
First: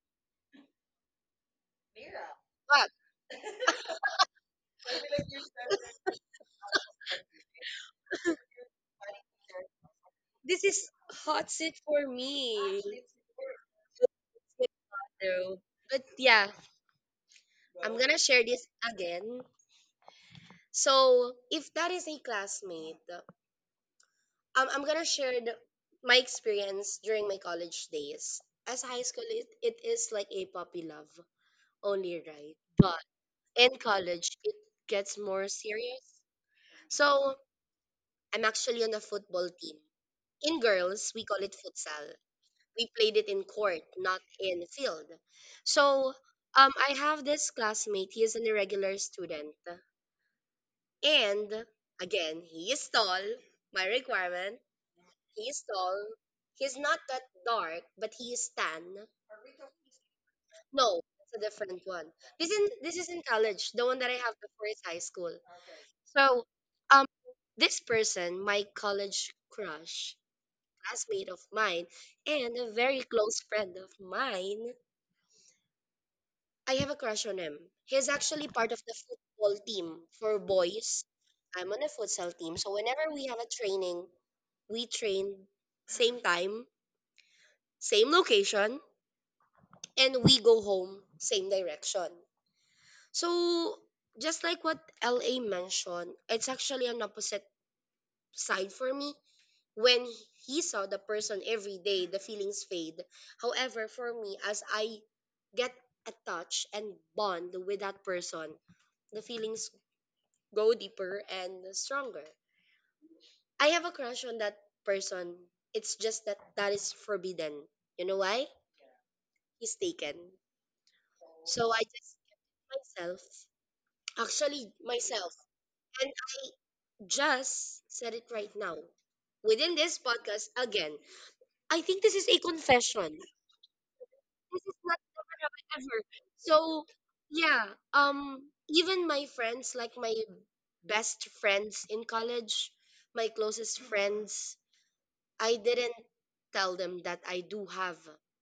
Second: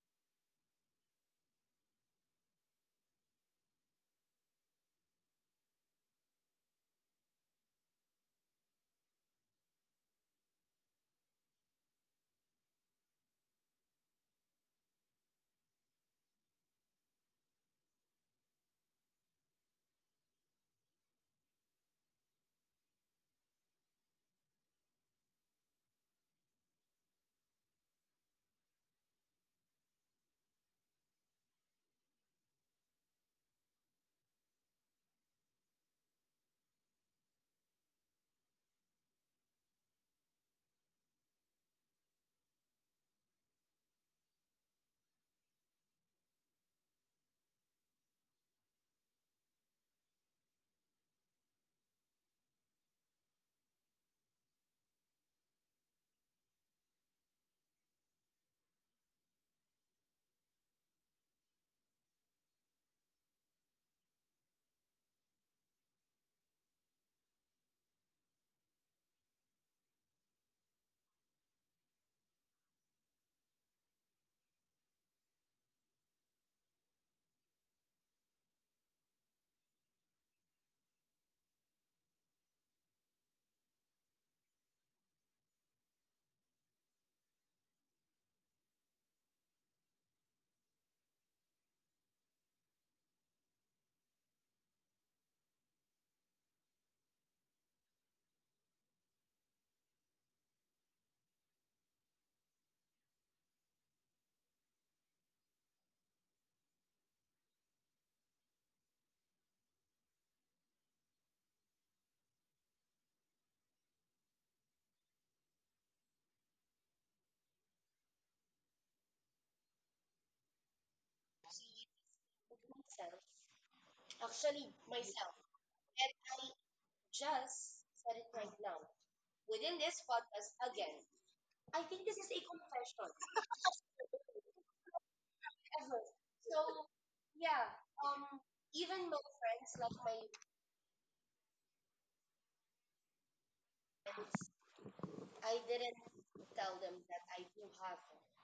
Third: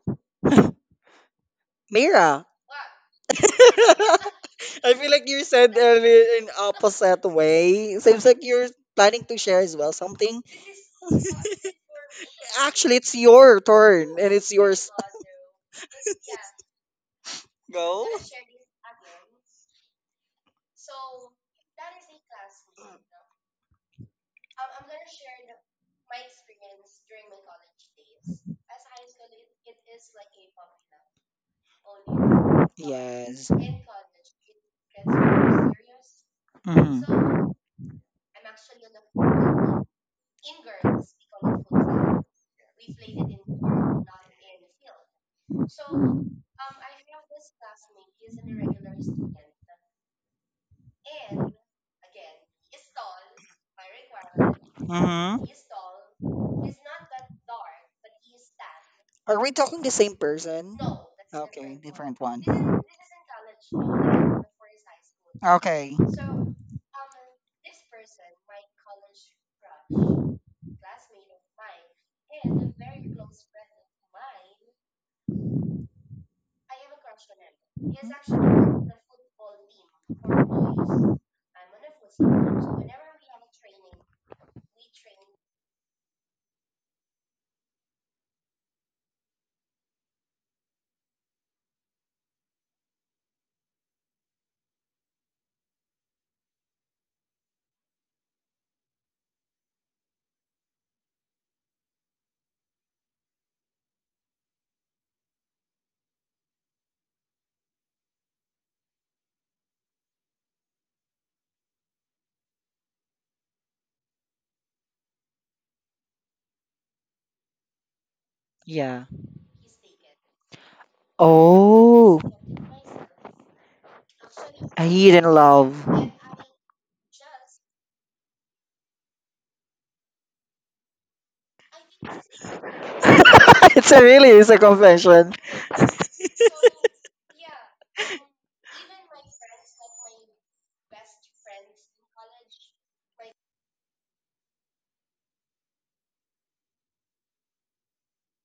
Mira. But I feel like you said earlier in opposite way. Seems like you're planning to share as well something. this is hot seat for me. Actually, it's your turn and it's yours. Though. But yeah, I'm Go. gonna share this again. So if that is a classmate, I'm gonna share my experience during my college days. As high school, it is like a puppy love only, right? But. Yes. In college, it gets more serious. So Mm-hmm. I'm actually on a football team. In girls, we call it futsal. We played it in court, not in field. So I have this classmate. He is an irregular student. And again, he is tall. My requirement, Mm-hmm. he is tall. He's not that dark, but he is tan. Are we talking the same person? No, it's a Okay, different one. different one. This is in college, the one that I have before is high school. Okay. So, um, this person, my college crush, classmate of mine, and a very close friend of mine, I have a crush on him. He's actually part of the football team for boys. I'm on a futsal team, so whenever we have a training, we train same time, same location, and we go home same direction. So, just like what LA mentioned, it's actually an opposite side for me. When he saw the person every day, the feelings fade. However, for me, as I get attached and bond with that person, the feelings go deeper and stronger. I have a crush on that person. It's just that that is forbidden. You know why? Yeah. He's taken. So I did Oh, myself, actually a hidden myself, love. and I just said it right now within this podcast again. I think this is a confession. It's a really it's a Not confession. ever. So yeah, um, even my friends, like my best friends in college, my closest friends, I didn't tell them that I do have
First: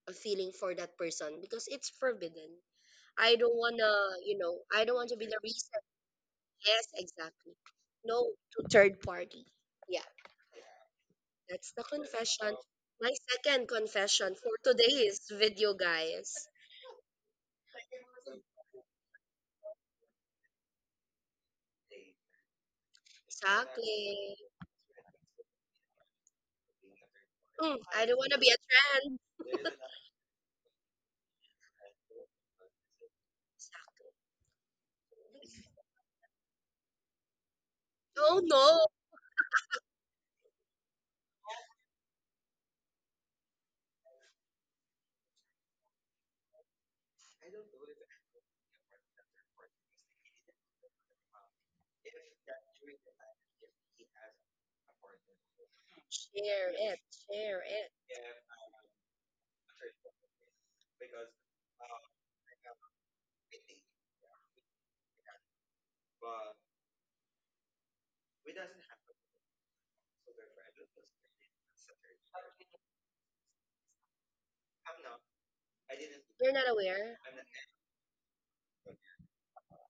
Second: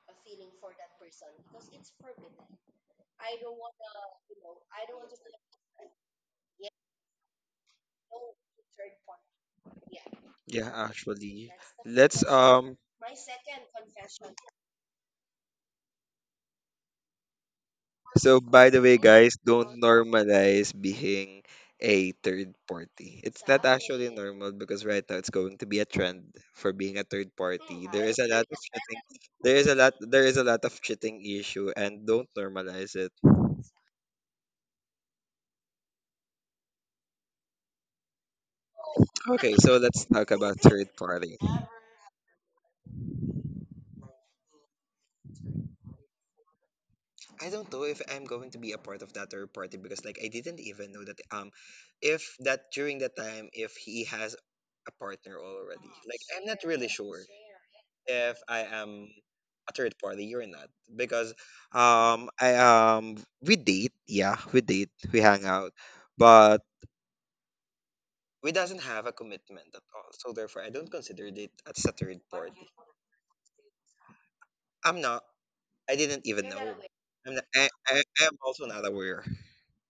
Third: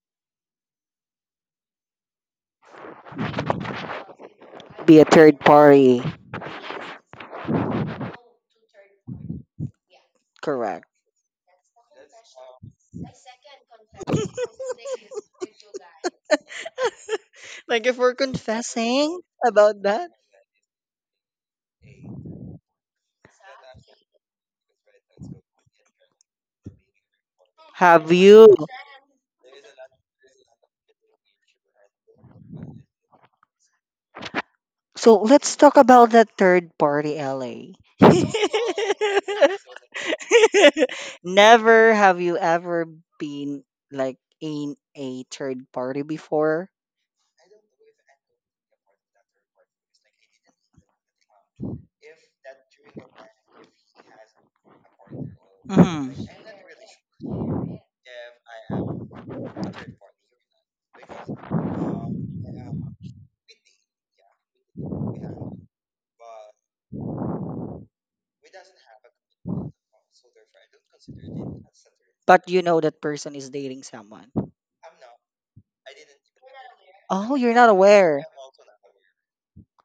a feeling for that person because it's forbidden. I don't wanna, I don't Be a want to be the third reason. party. Yes, exactly. No to third party. Yeah, Yeah, Correct. actually. that's the Let's confession. My second confession for today is video guys. Like if we're so by the way confessing guys, don't about that. normalize being a third party. It's not actually Exactly. normal because right now it's going to be a trend for being a third Mm, party. There I Have don't is a want to lot be you? a of trend. there is a lot there is a lot of cheating issue and don't normalize it. So let's talk about that third party, LA. No, no. Okay, so let's talk about third party. Never have you ever been like in a third party before? I don't know if I'm going to be a part of that third party because like I didn't even know that if that during that time if he has a partner already. Hmm. Like I'm not Share really it. sure Share it. if I am a third party, you're not. Because I we date, yeah, we date, we hang out, but we doesn't have a commitment at all. So therefore I don't consider it as a third But you party. know that person is dating someone. I'm not I didn't even You're not know. aware? Oh, you're not aware. I'm also not aware.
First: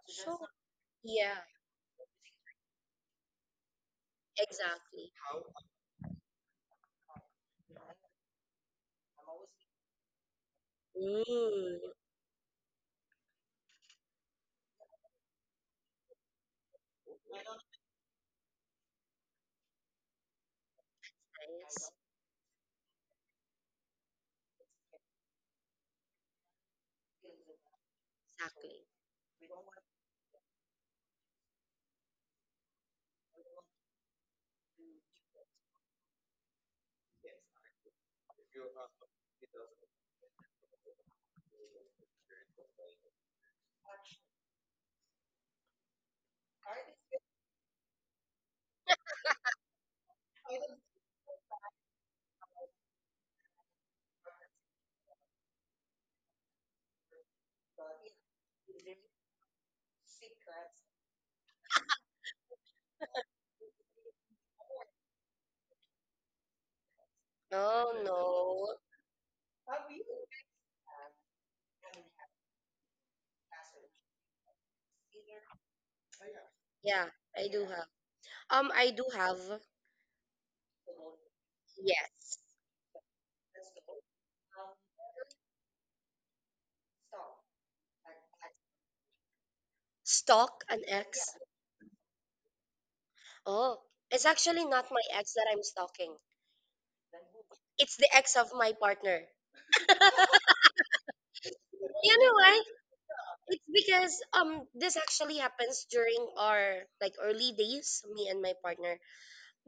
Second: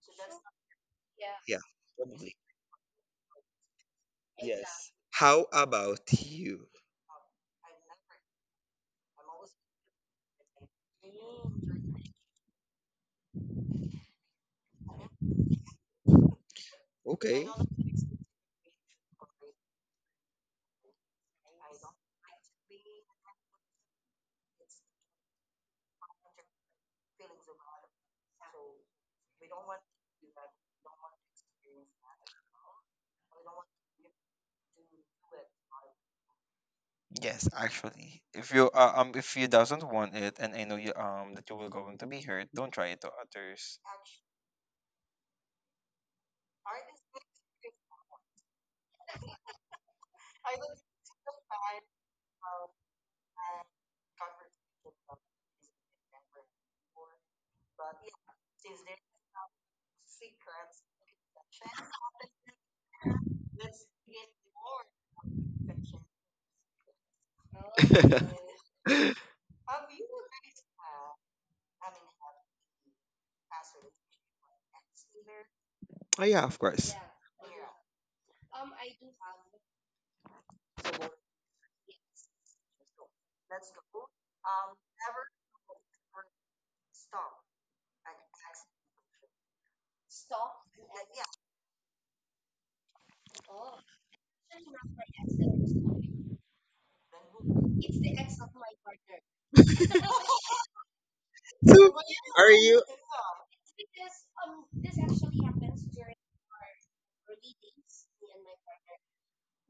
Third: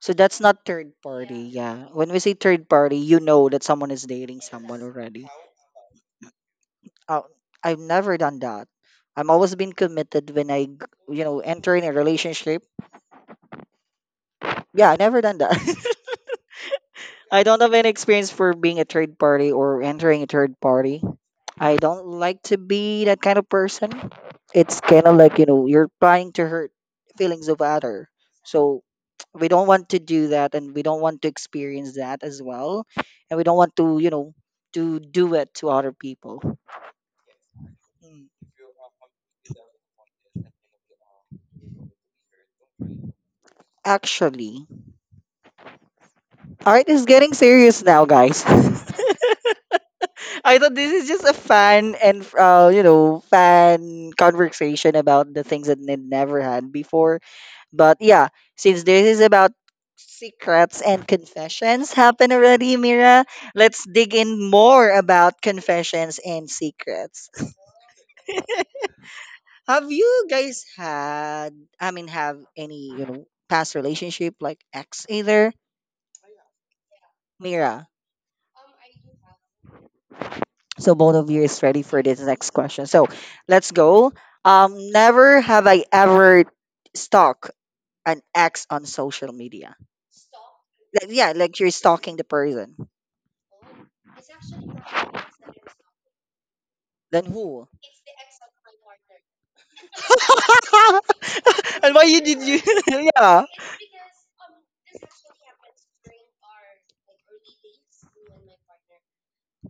So that's Sure. not third Yeah, party. Yeah, Yeah. When we say probably. third party, you know that someone is dating someone Yes. exactly. already. How about you? Oh, I've never done that. I'm always been committed when I, g- you know, enter Mm, in a relationship. Yeah, I never done that. I Okay. don't have any experience for being a third party or entering a third party. I nice. don't like to be that kind of person. It's kind of like, you know, you're trying to hurt feelings of other. So Exactly. we don't want to do that and we don't want to experience that as well. And we don't want to, you know, to do it to other people. Yes, actually, Mm. If you doesn't want it, and I know you that you will going to be hurt, don't try it to others. Actually, all right, it's getting serious now, guys. I thought this is just a fan and you know fan conversation about the things that they never had before. But yeah, since this is about secrets and confessions happen already, Mira, let's dig in more about confessions and secrets. Oh, no. Have you guys had? I mean, have any you know past relationship like ex either, Oh yeah, of course. Yeah, I do have. Mira? I do have, So both of you is ready for this yes. next question. So let's go. Never have I ever stalked an ex on social media. Stalk an Like, yeah, ex. like you're stalking the person. Oh, it's actually not my ex that I'm stalking. Then who? It's the ex of my partner. And So, why You you know did are you? why? you Yeah. It's because this actually happens during our like early days, me and my partner.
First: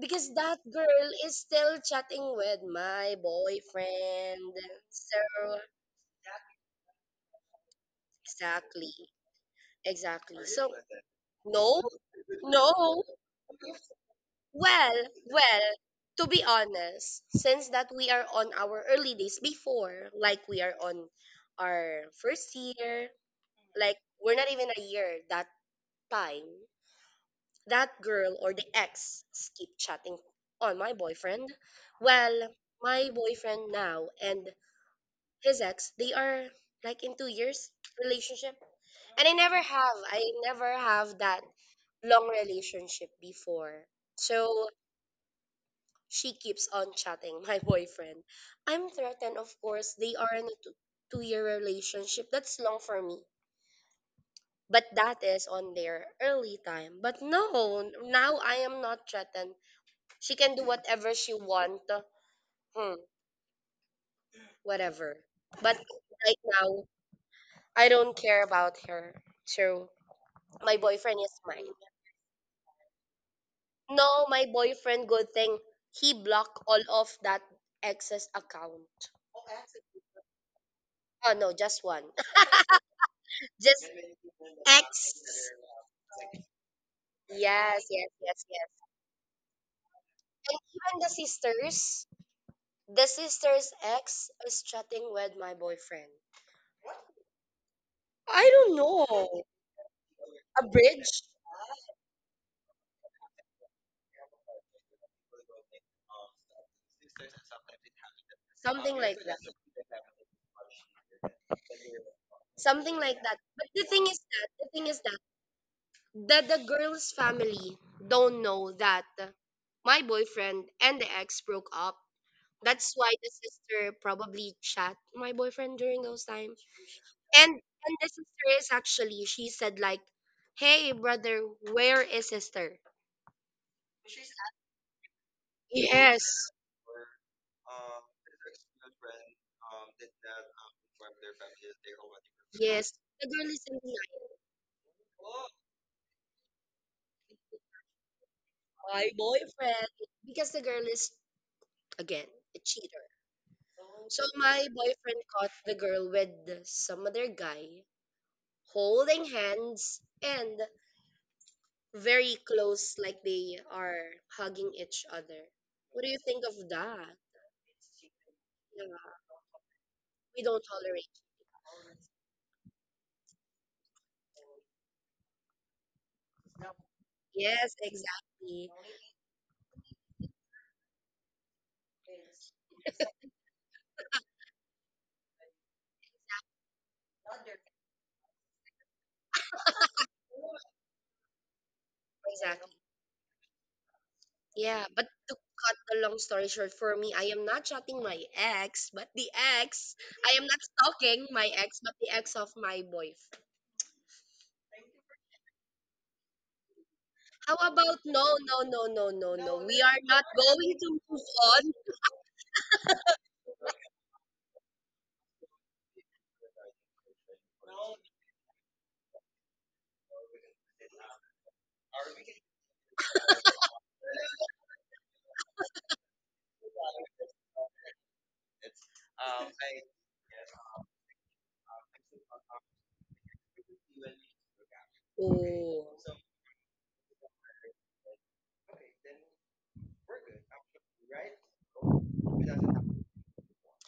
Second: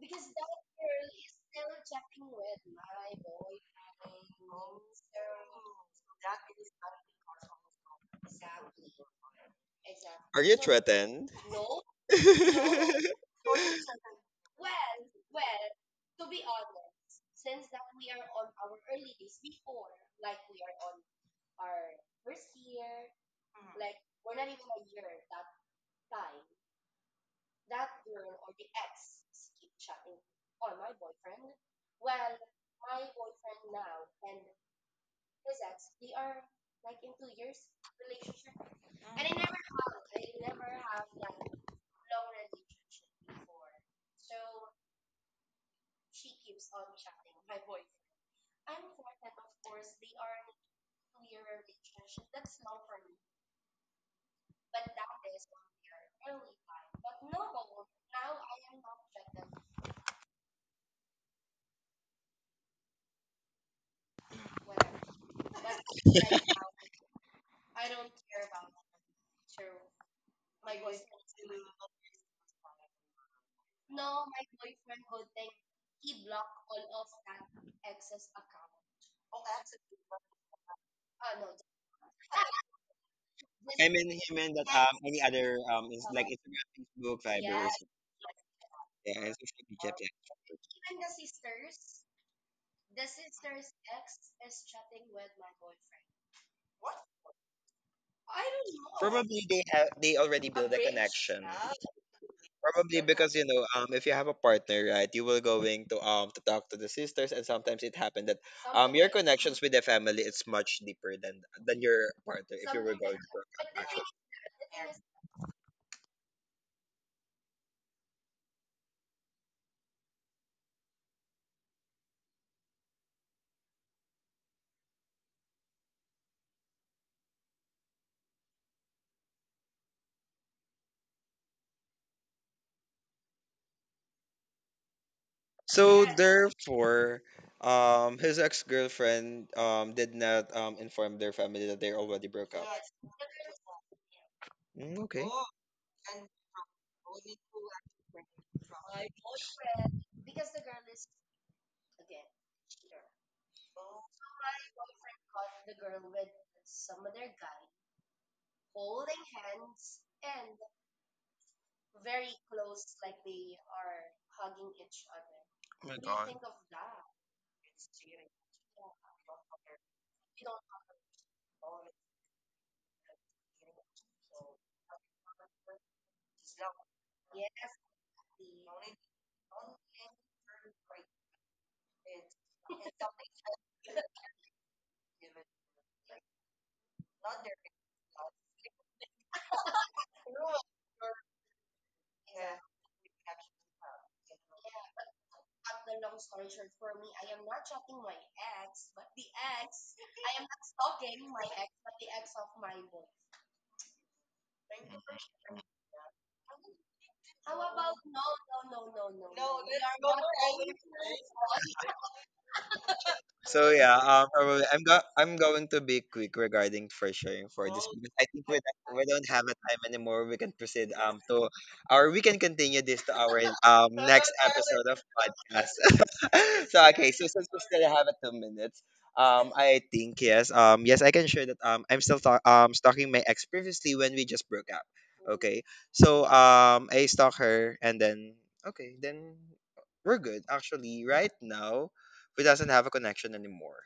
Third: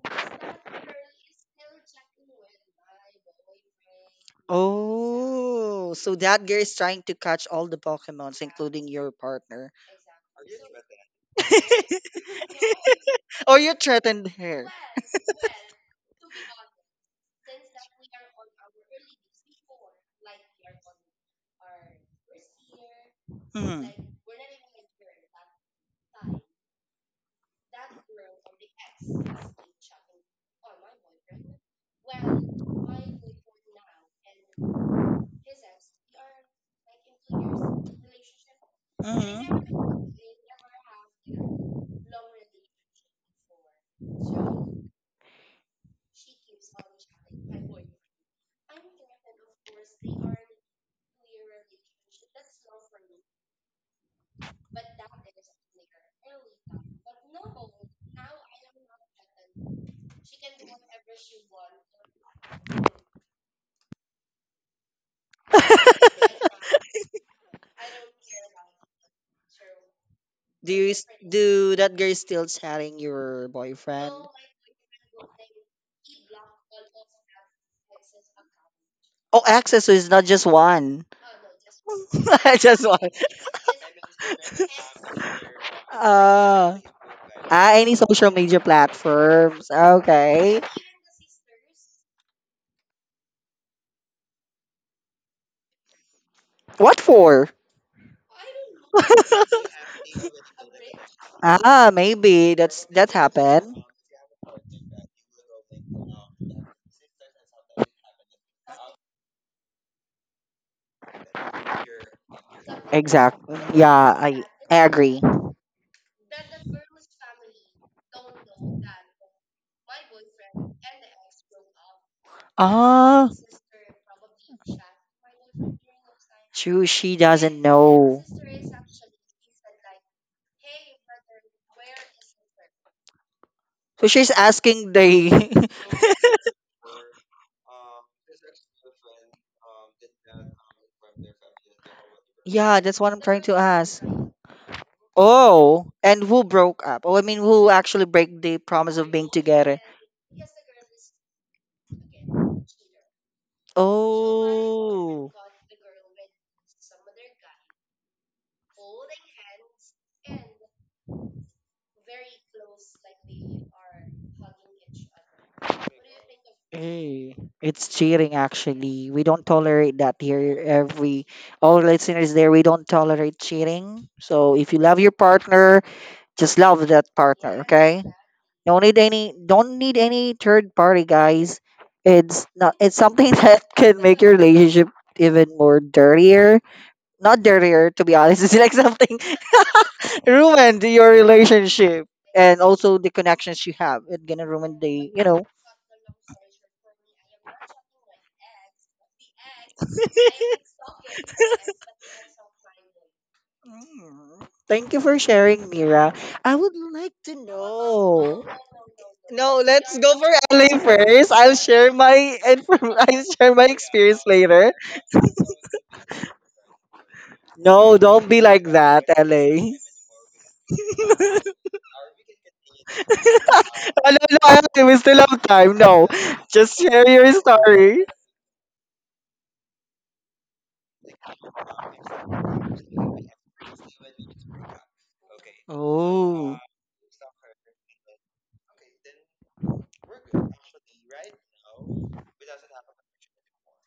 Because that girl is still chatting with my boyfriend. So, Oh, so that girl is trying to catch all the Pokemons, including exactly. your partner. are Exactly. you So, threatened? no, no. Or you threatened her. Well, well, to be honest, since that we are on our early days before, like we are on our first year, Mhm. like we're not even a year that time, that girl or the ex keep chatting on my boyfriend. Well, my boyfriend now and his ex, they are like in 2 years relationship. And I never have, Mhm. I never have that long relationship before. So she keeps on chatting my boyfriend. I'm threatened, of course. They are in a 2 year relationship. That's long for me. But that is on their early time. But no, now I am not threatened. She can do whatever she want. Hmm, whatever. But right now, I don't care about her. So Do my you s- boyfriend is mine. do that girl still chatting your boyfriend? No, my boyfriend, good thing he blocked all of that ex's account. Oh, access is not just one. Oh no, just one. Just one. Just I mean, he meant that any ex. other is like Uh, Instagram, Facebook, Viber, yeah, ah, Yes, any yes, social yes, media yes. and social platforms. media. Yeah. Okay. And even the sisters, the sister's ex is chatting with my boyfriend. What for? I don't know. Probably they already A build a bridge? connection. Ah, maybe that's Probably that because you know, happened. If you have a partner, right, you will going to talk to the sisters, and sometimes it happened that Something your like that. connections with the family is much deeper than your partner if you were Something going like Exact. that. to. But the Yeah, thing is I, that the I thing is that agree. that the girl's family don't know that my boyfriend and the ex broke up. That's why Ah, the sister probably chat my boyfriend during those times. true, she And doesn't and the know. sister is actually she said like, "Hey brother, where is sister?" So she's asking the. So Yes, therefore, his ex girlfriend did not inform their family that they already broke up. Yeah, yes. that's what I'm The trying girl to is saying ask. Mm, okay. Oh, and who broke up? Oh, I mean, who actually break the promise my of being together? boyfriend because the girl is again a cheater. So my boyfriend Oh, caught the girl with some other guy holding hands and very close, like they are hugging each other. What do you think of that? hey, it's cheating Yeah, actually. We don't tolerate that we here. don't tolerate. Every all listeners there, we don't tolerate cheating. So if you love your partner, just love that partner, Yes, okay? exactly. Don't need any third party guys. It's not It's something that can make your relationship even more dirtier. Not dirtier to be honest, it's like something ruined your relationship and Exactly. also the connections you have. It's gonna ruin Yeah, but the you to know cut the long story short, for me, I am not chatting my ex, but the ex, I am not stalking my ex, but the ex of my boyfriend. Mm. Thank you for sharing, Mira. I would like to How about no, know. no, no, no, no, No, no? We let's are go not for going LA to move first. I'll on. share my inform- I'll share my So yeah, experience probably later. I'm going to be quick regarding for sharing for this No, because don't I be think like that, we don't have a LA. time anymore. We can proceed to our we can continue this to our Oh, no, next no, LA, episode we of still have podcast. time. No, So just share okay, so your since we still story. have a 2 minutes, I think yes, yes, I can share that I'm still stalking my ex previously when we just broke up. Okay, Oh, so Oh, I stalk her and then okay, then we're good actually right now who doesn't have a connection anymore.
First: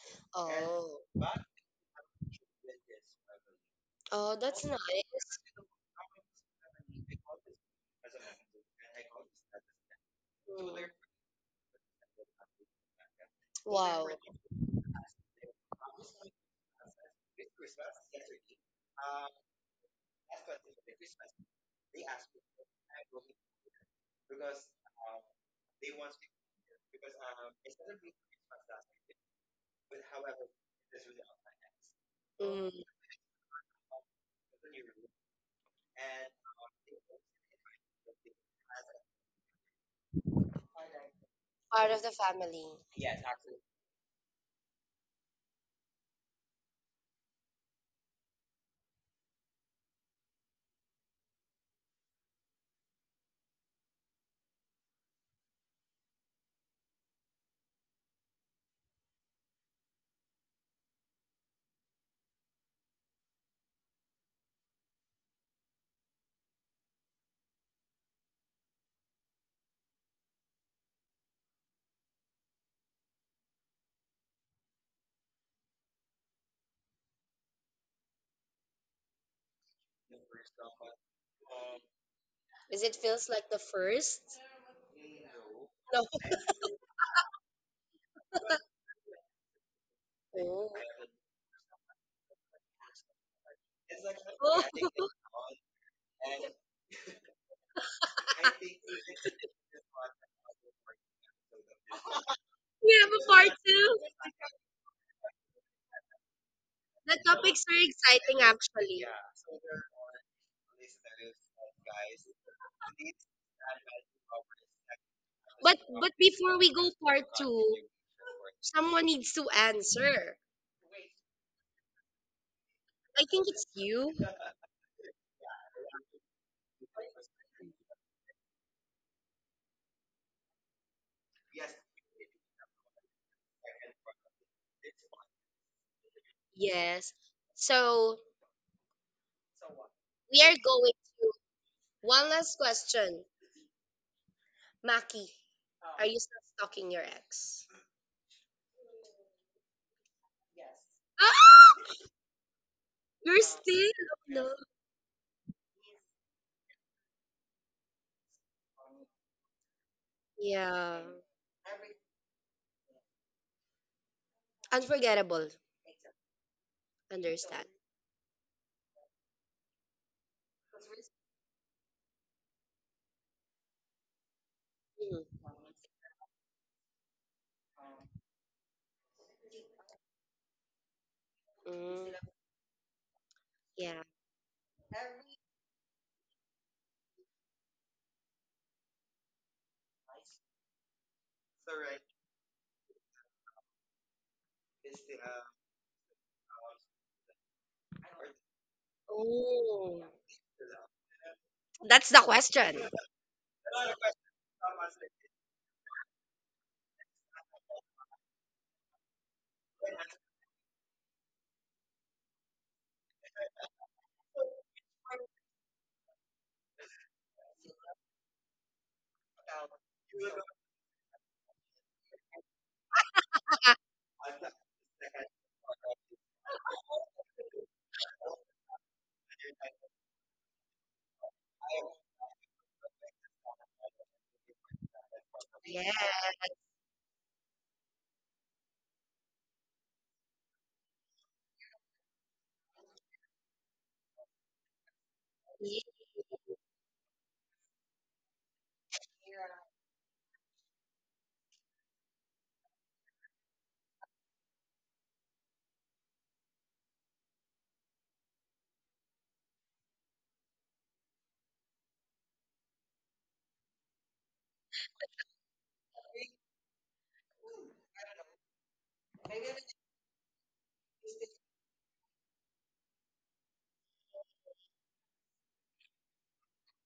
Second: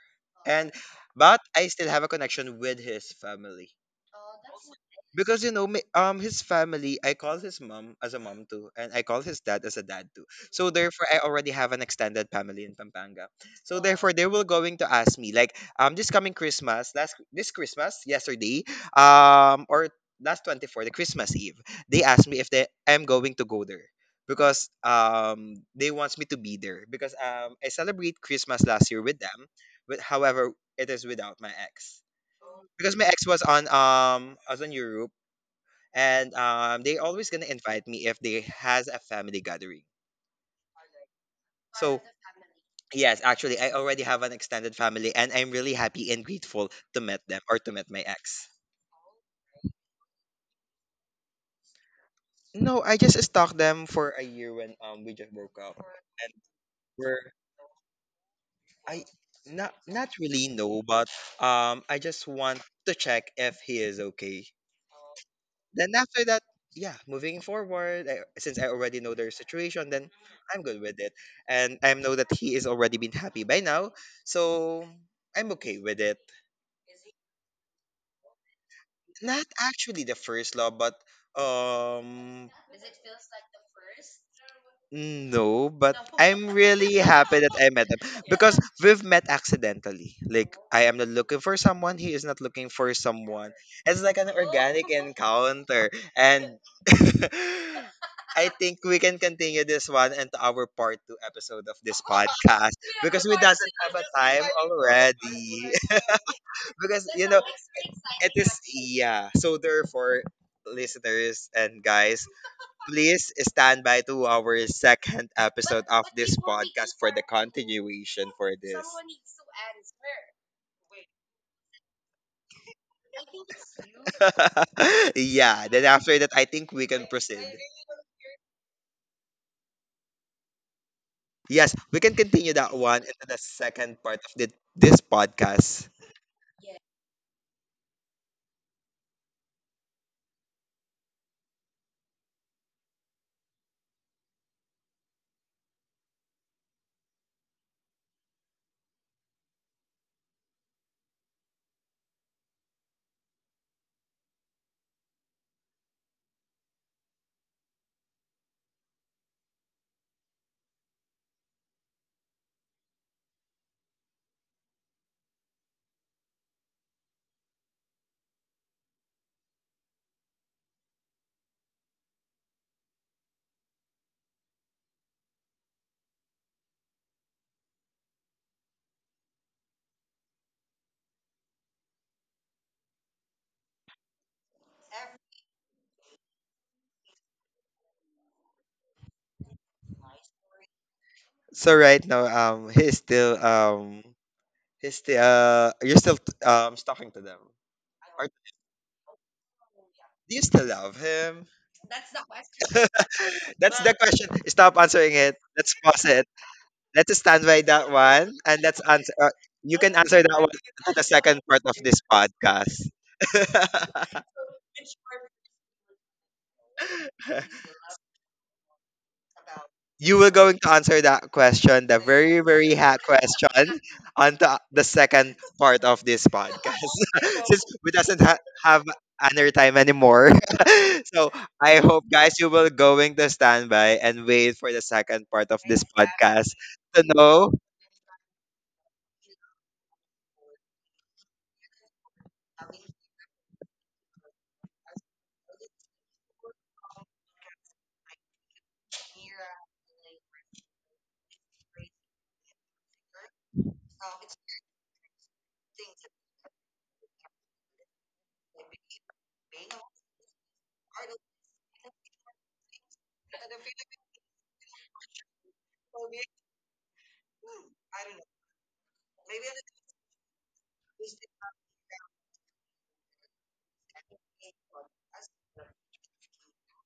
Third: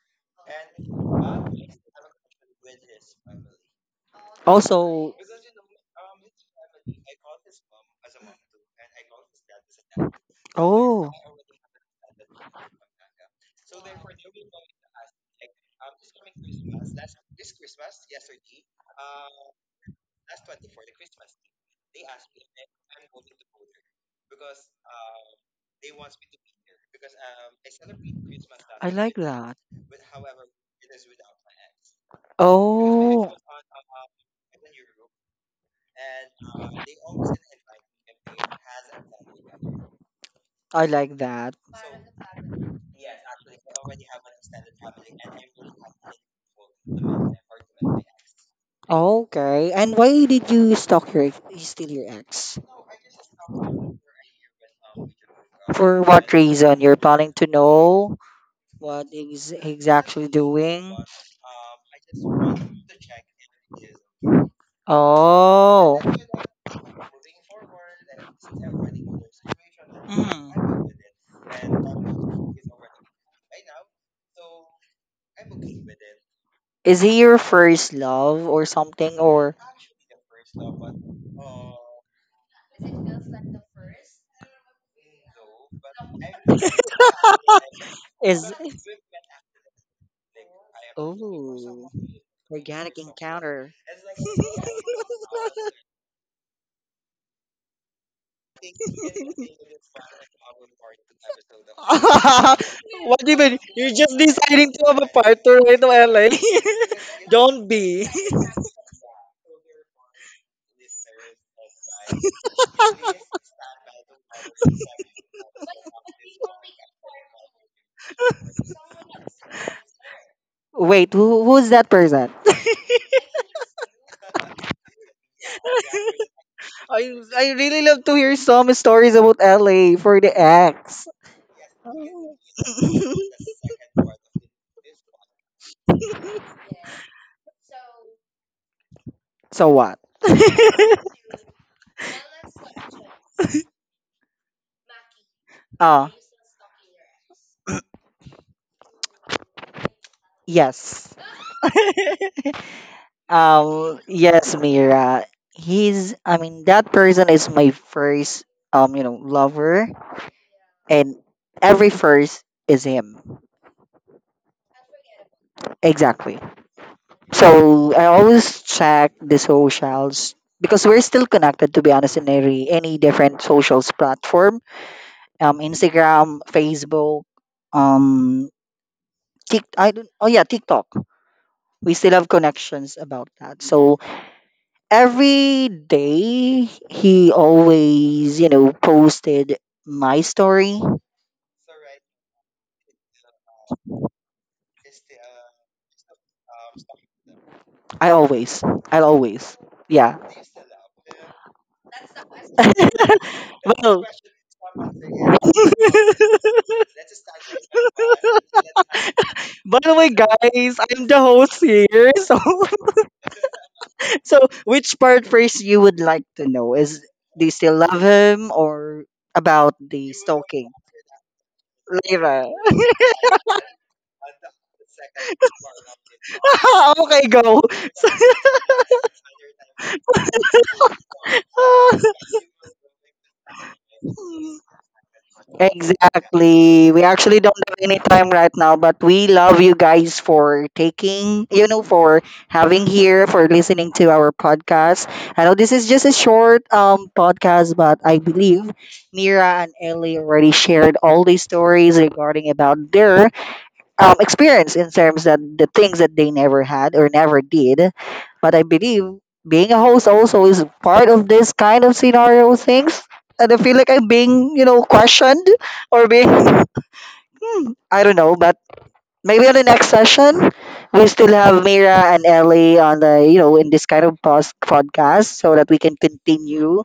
And oh, but I still have a connection with his family. oh, that's also, nice. Because you know, his family, I call his mom as a mom too, and I call his dad as a dad too. So therefore, oh, I already have an extended family in Pampanga. So Wow. therefore, they will going to ask me like, this coming Christmas, last this Christmas, yesterday, or last 24, the Christmas Eve, they asked me if they am going to go there because they wants me to be there because I celebrate Christmas I last year like with them, that. but however, it is without my ex Mm, because my ex Oh, was on Europe and they always gonna invite me if they has a family gathering. I like that. part So of the family. yes, actually, I already have an extended family, and I'm really happy and grateful to meet them or to meet my ex. Okay. And why did you stalk your you steal your ex? No, I just stalked them for a year when we just broke up, For what and reason? You're planning we're to know what I he's, not he's not actually really know, doing? but I just want to check if he is okay. Then Oh. after that, yeah, moving forward, I, since I already know their situation, then I'm good Mhm. with it. And I know that he is already been happy by now. So I'm okay with it. Is he your first love or something Not or actually the first love, but um Is it feels like the first? no, but No. I'm really happy that I met him is because we've met accidentally. Like Oh. I am not looking for oh, someone, he is not looking for organic someone. encounter? It's like an Oh, organic encounter, and I think we can continue this one into our part two episode of this podcast we have What a because do you we part mean? doesn't You're have two. a just time deciding to have a part two already. right now, LA. Because The you know topics Don't are be. it exciting, is actually. yeah. So therefore, listeners and guys, please stand by to our second But episode of but this before we go podcast for the part two, continuation for this. someone needs to answer. Wait, who's that person? I think it's you. Yeah, then after that, I think we can I proceed. really love to hear some stories about LA for the ex. Yes, we can continue that one into the second part of the, this podcast. Yes. So So what? we are going to one last question. Maki, are Oh. you still stalking your ex? Yes. Ah, you're still no. Yes, Mira. He's, I mean, that person is my first, you know, lover. Yeah. And every first is him. Unforgettable. Exactly. Understand. So I always check the socials because we're still connected to be honest in every any different socials platform. Um, Instagram, Facebook, um, Tik I don't oh yeah, TikTok. We still have Mm. connections about that. So every day he always, you know, posted my story. So right now, he's still you're still talking to them. I Or always. I always. Oh, Yeah. do you still love him? that's the question. That's the question. Stop answering it. Well, Let's pause it. Let's stand by that one, and let's answer. By You the can way, answer that one guys, at the I'm the second host part of here. this So, podcast. so which part first you would like to know? Is do you still love him or about the You were going to stalking? answer that question, the very, Lyra. very hot question, on the second part of this podcast. Okay, go. Since we doesn't ha- have another time anymore. So I hope, guys, you will going to stand by and wait for the second part of Yeah. this podcast Exactly. to We actually know. don't have any time right now, but we love you guys for taking, you know, for having here, for listening to our podcast. I know this is just a short podcast, but I believe Nira and Ellie already shared all these stories regarding about their experience in terms that the things that they never had or never did. But I believe being a host also is part of this kind of scenario things. And I feel like I'm being, you know, questioned or being, hmm, I don't know, but maybe on the next session, we still have Mira and Ellie on the, you know, in this kind of pos- podcast so that we can continue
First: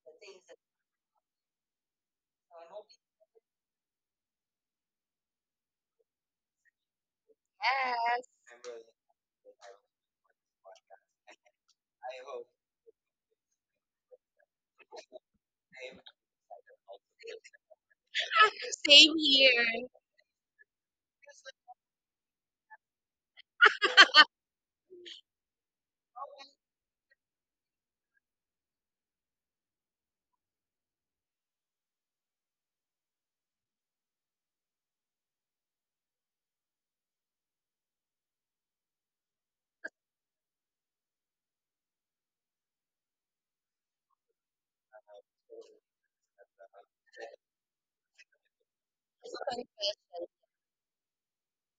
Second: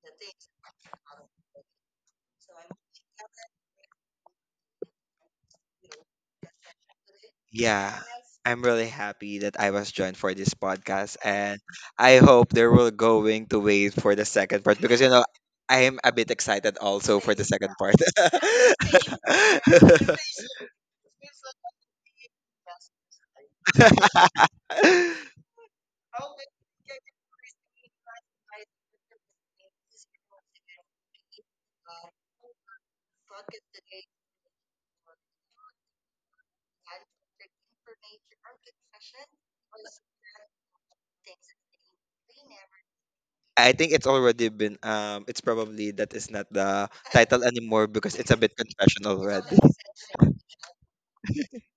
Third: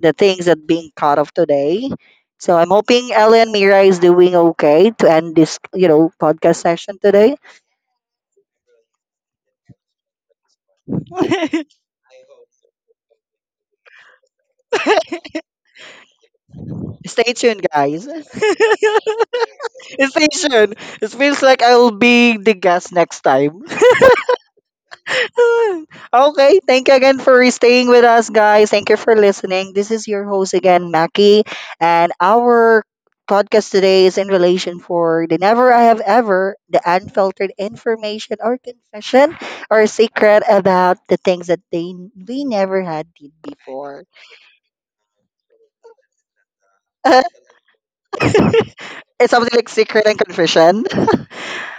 the things that being caught of today. So I'm hoping Ellie and Mira is doing okay to end this, you know, podcast session today. Yeah, I'm really happy that I was joined for this podcast, and I hope they will going to wait for the second part because you know I am a bit excited also Stay for the tuned, second part. guys. Same Stay tuned. It feels like I'll be the guest next time. Okay, thank you again for staying with us, guys. Thank you for listening. This is your host again, Mackie, and our podcast today is in relation for the never I have ever, the unfiltered information or confession or secret about the things that they we never had did I think before. it's already been it's probably that is not the title anymore because it's a bit confessional It's something already. like secret and here. confession.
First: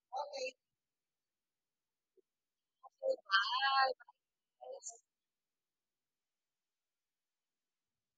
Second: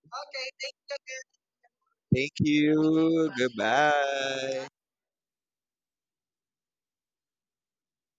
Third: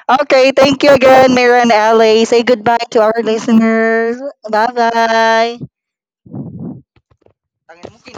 Okay, thank you again, Mira and Ali. Thank Say goodbye to our you. listeners. Goodbye. Bye bye.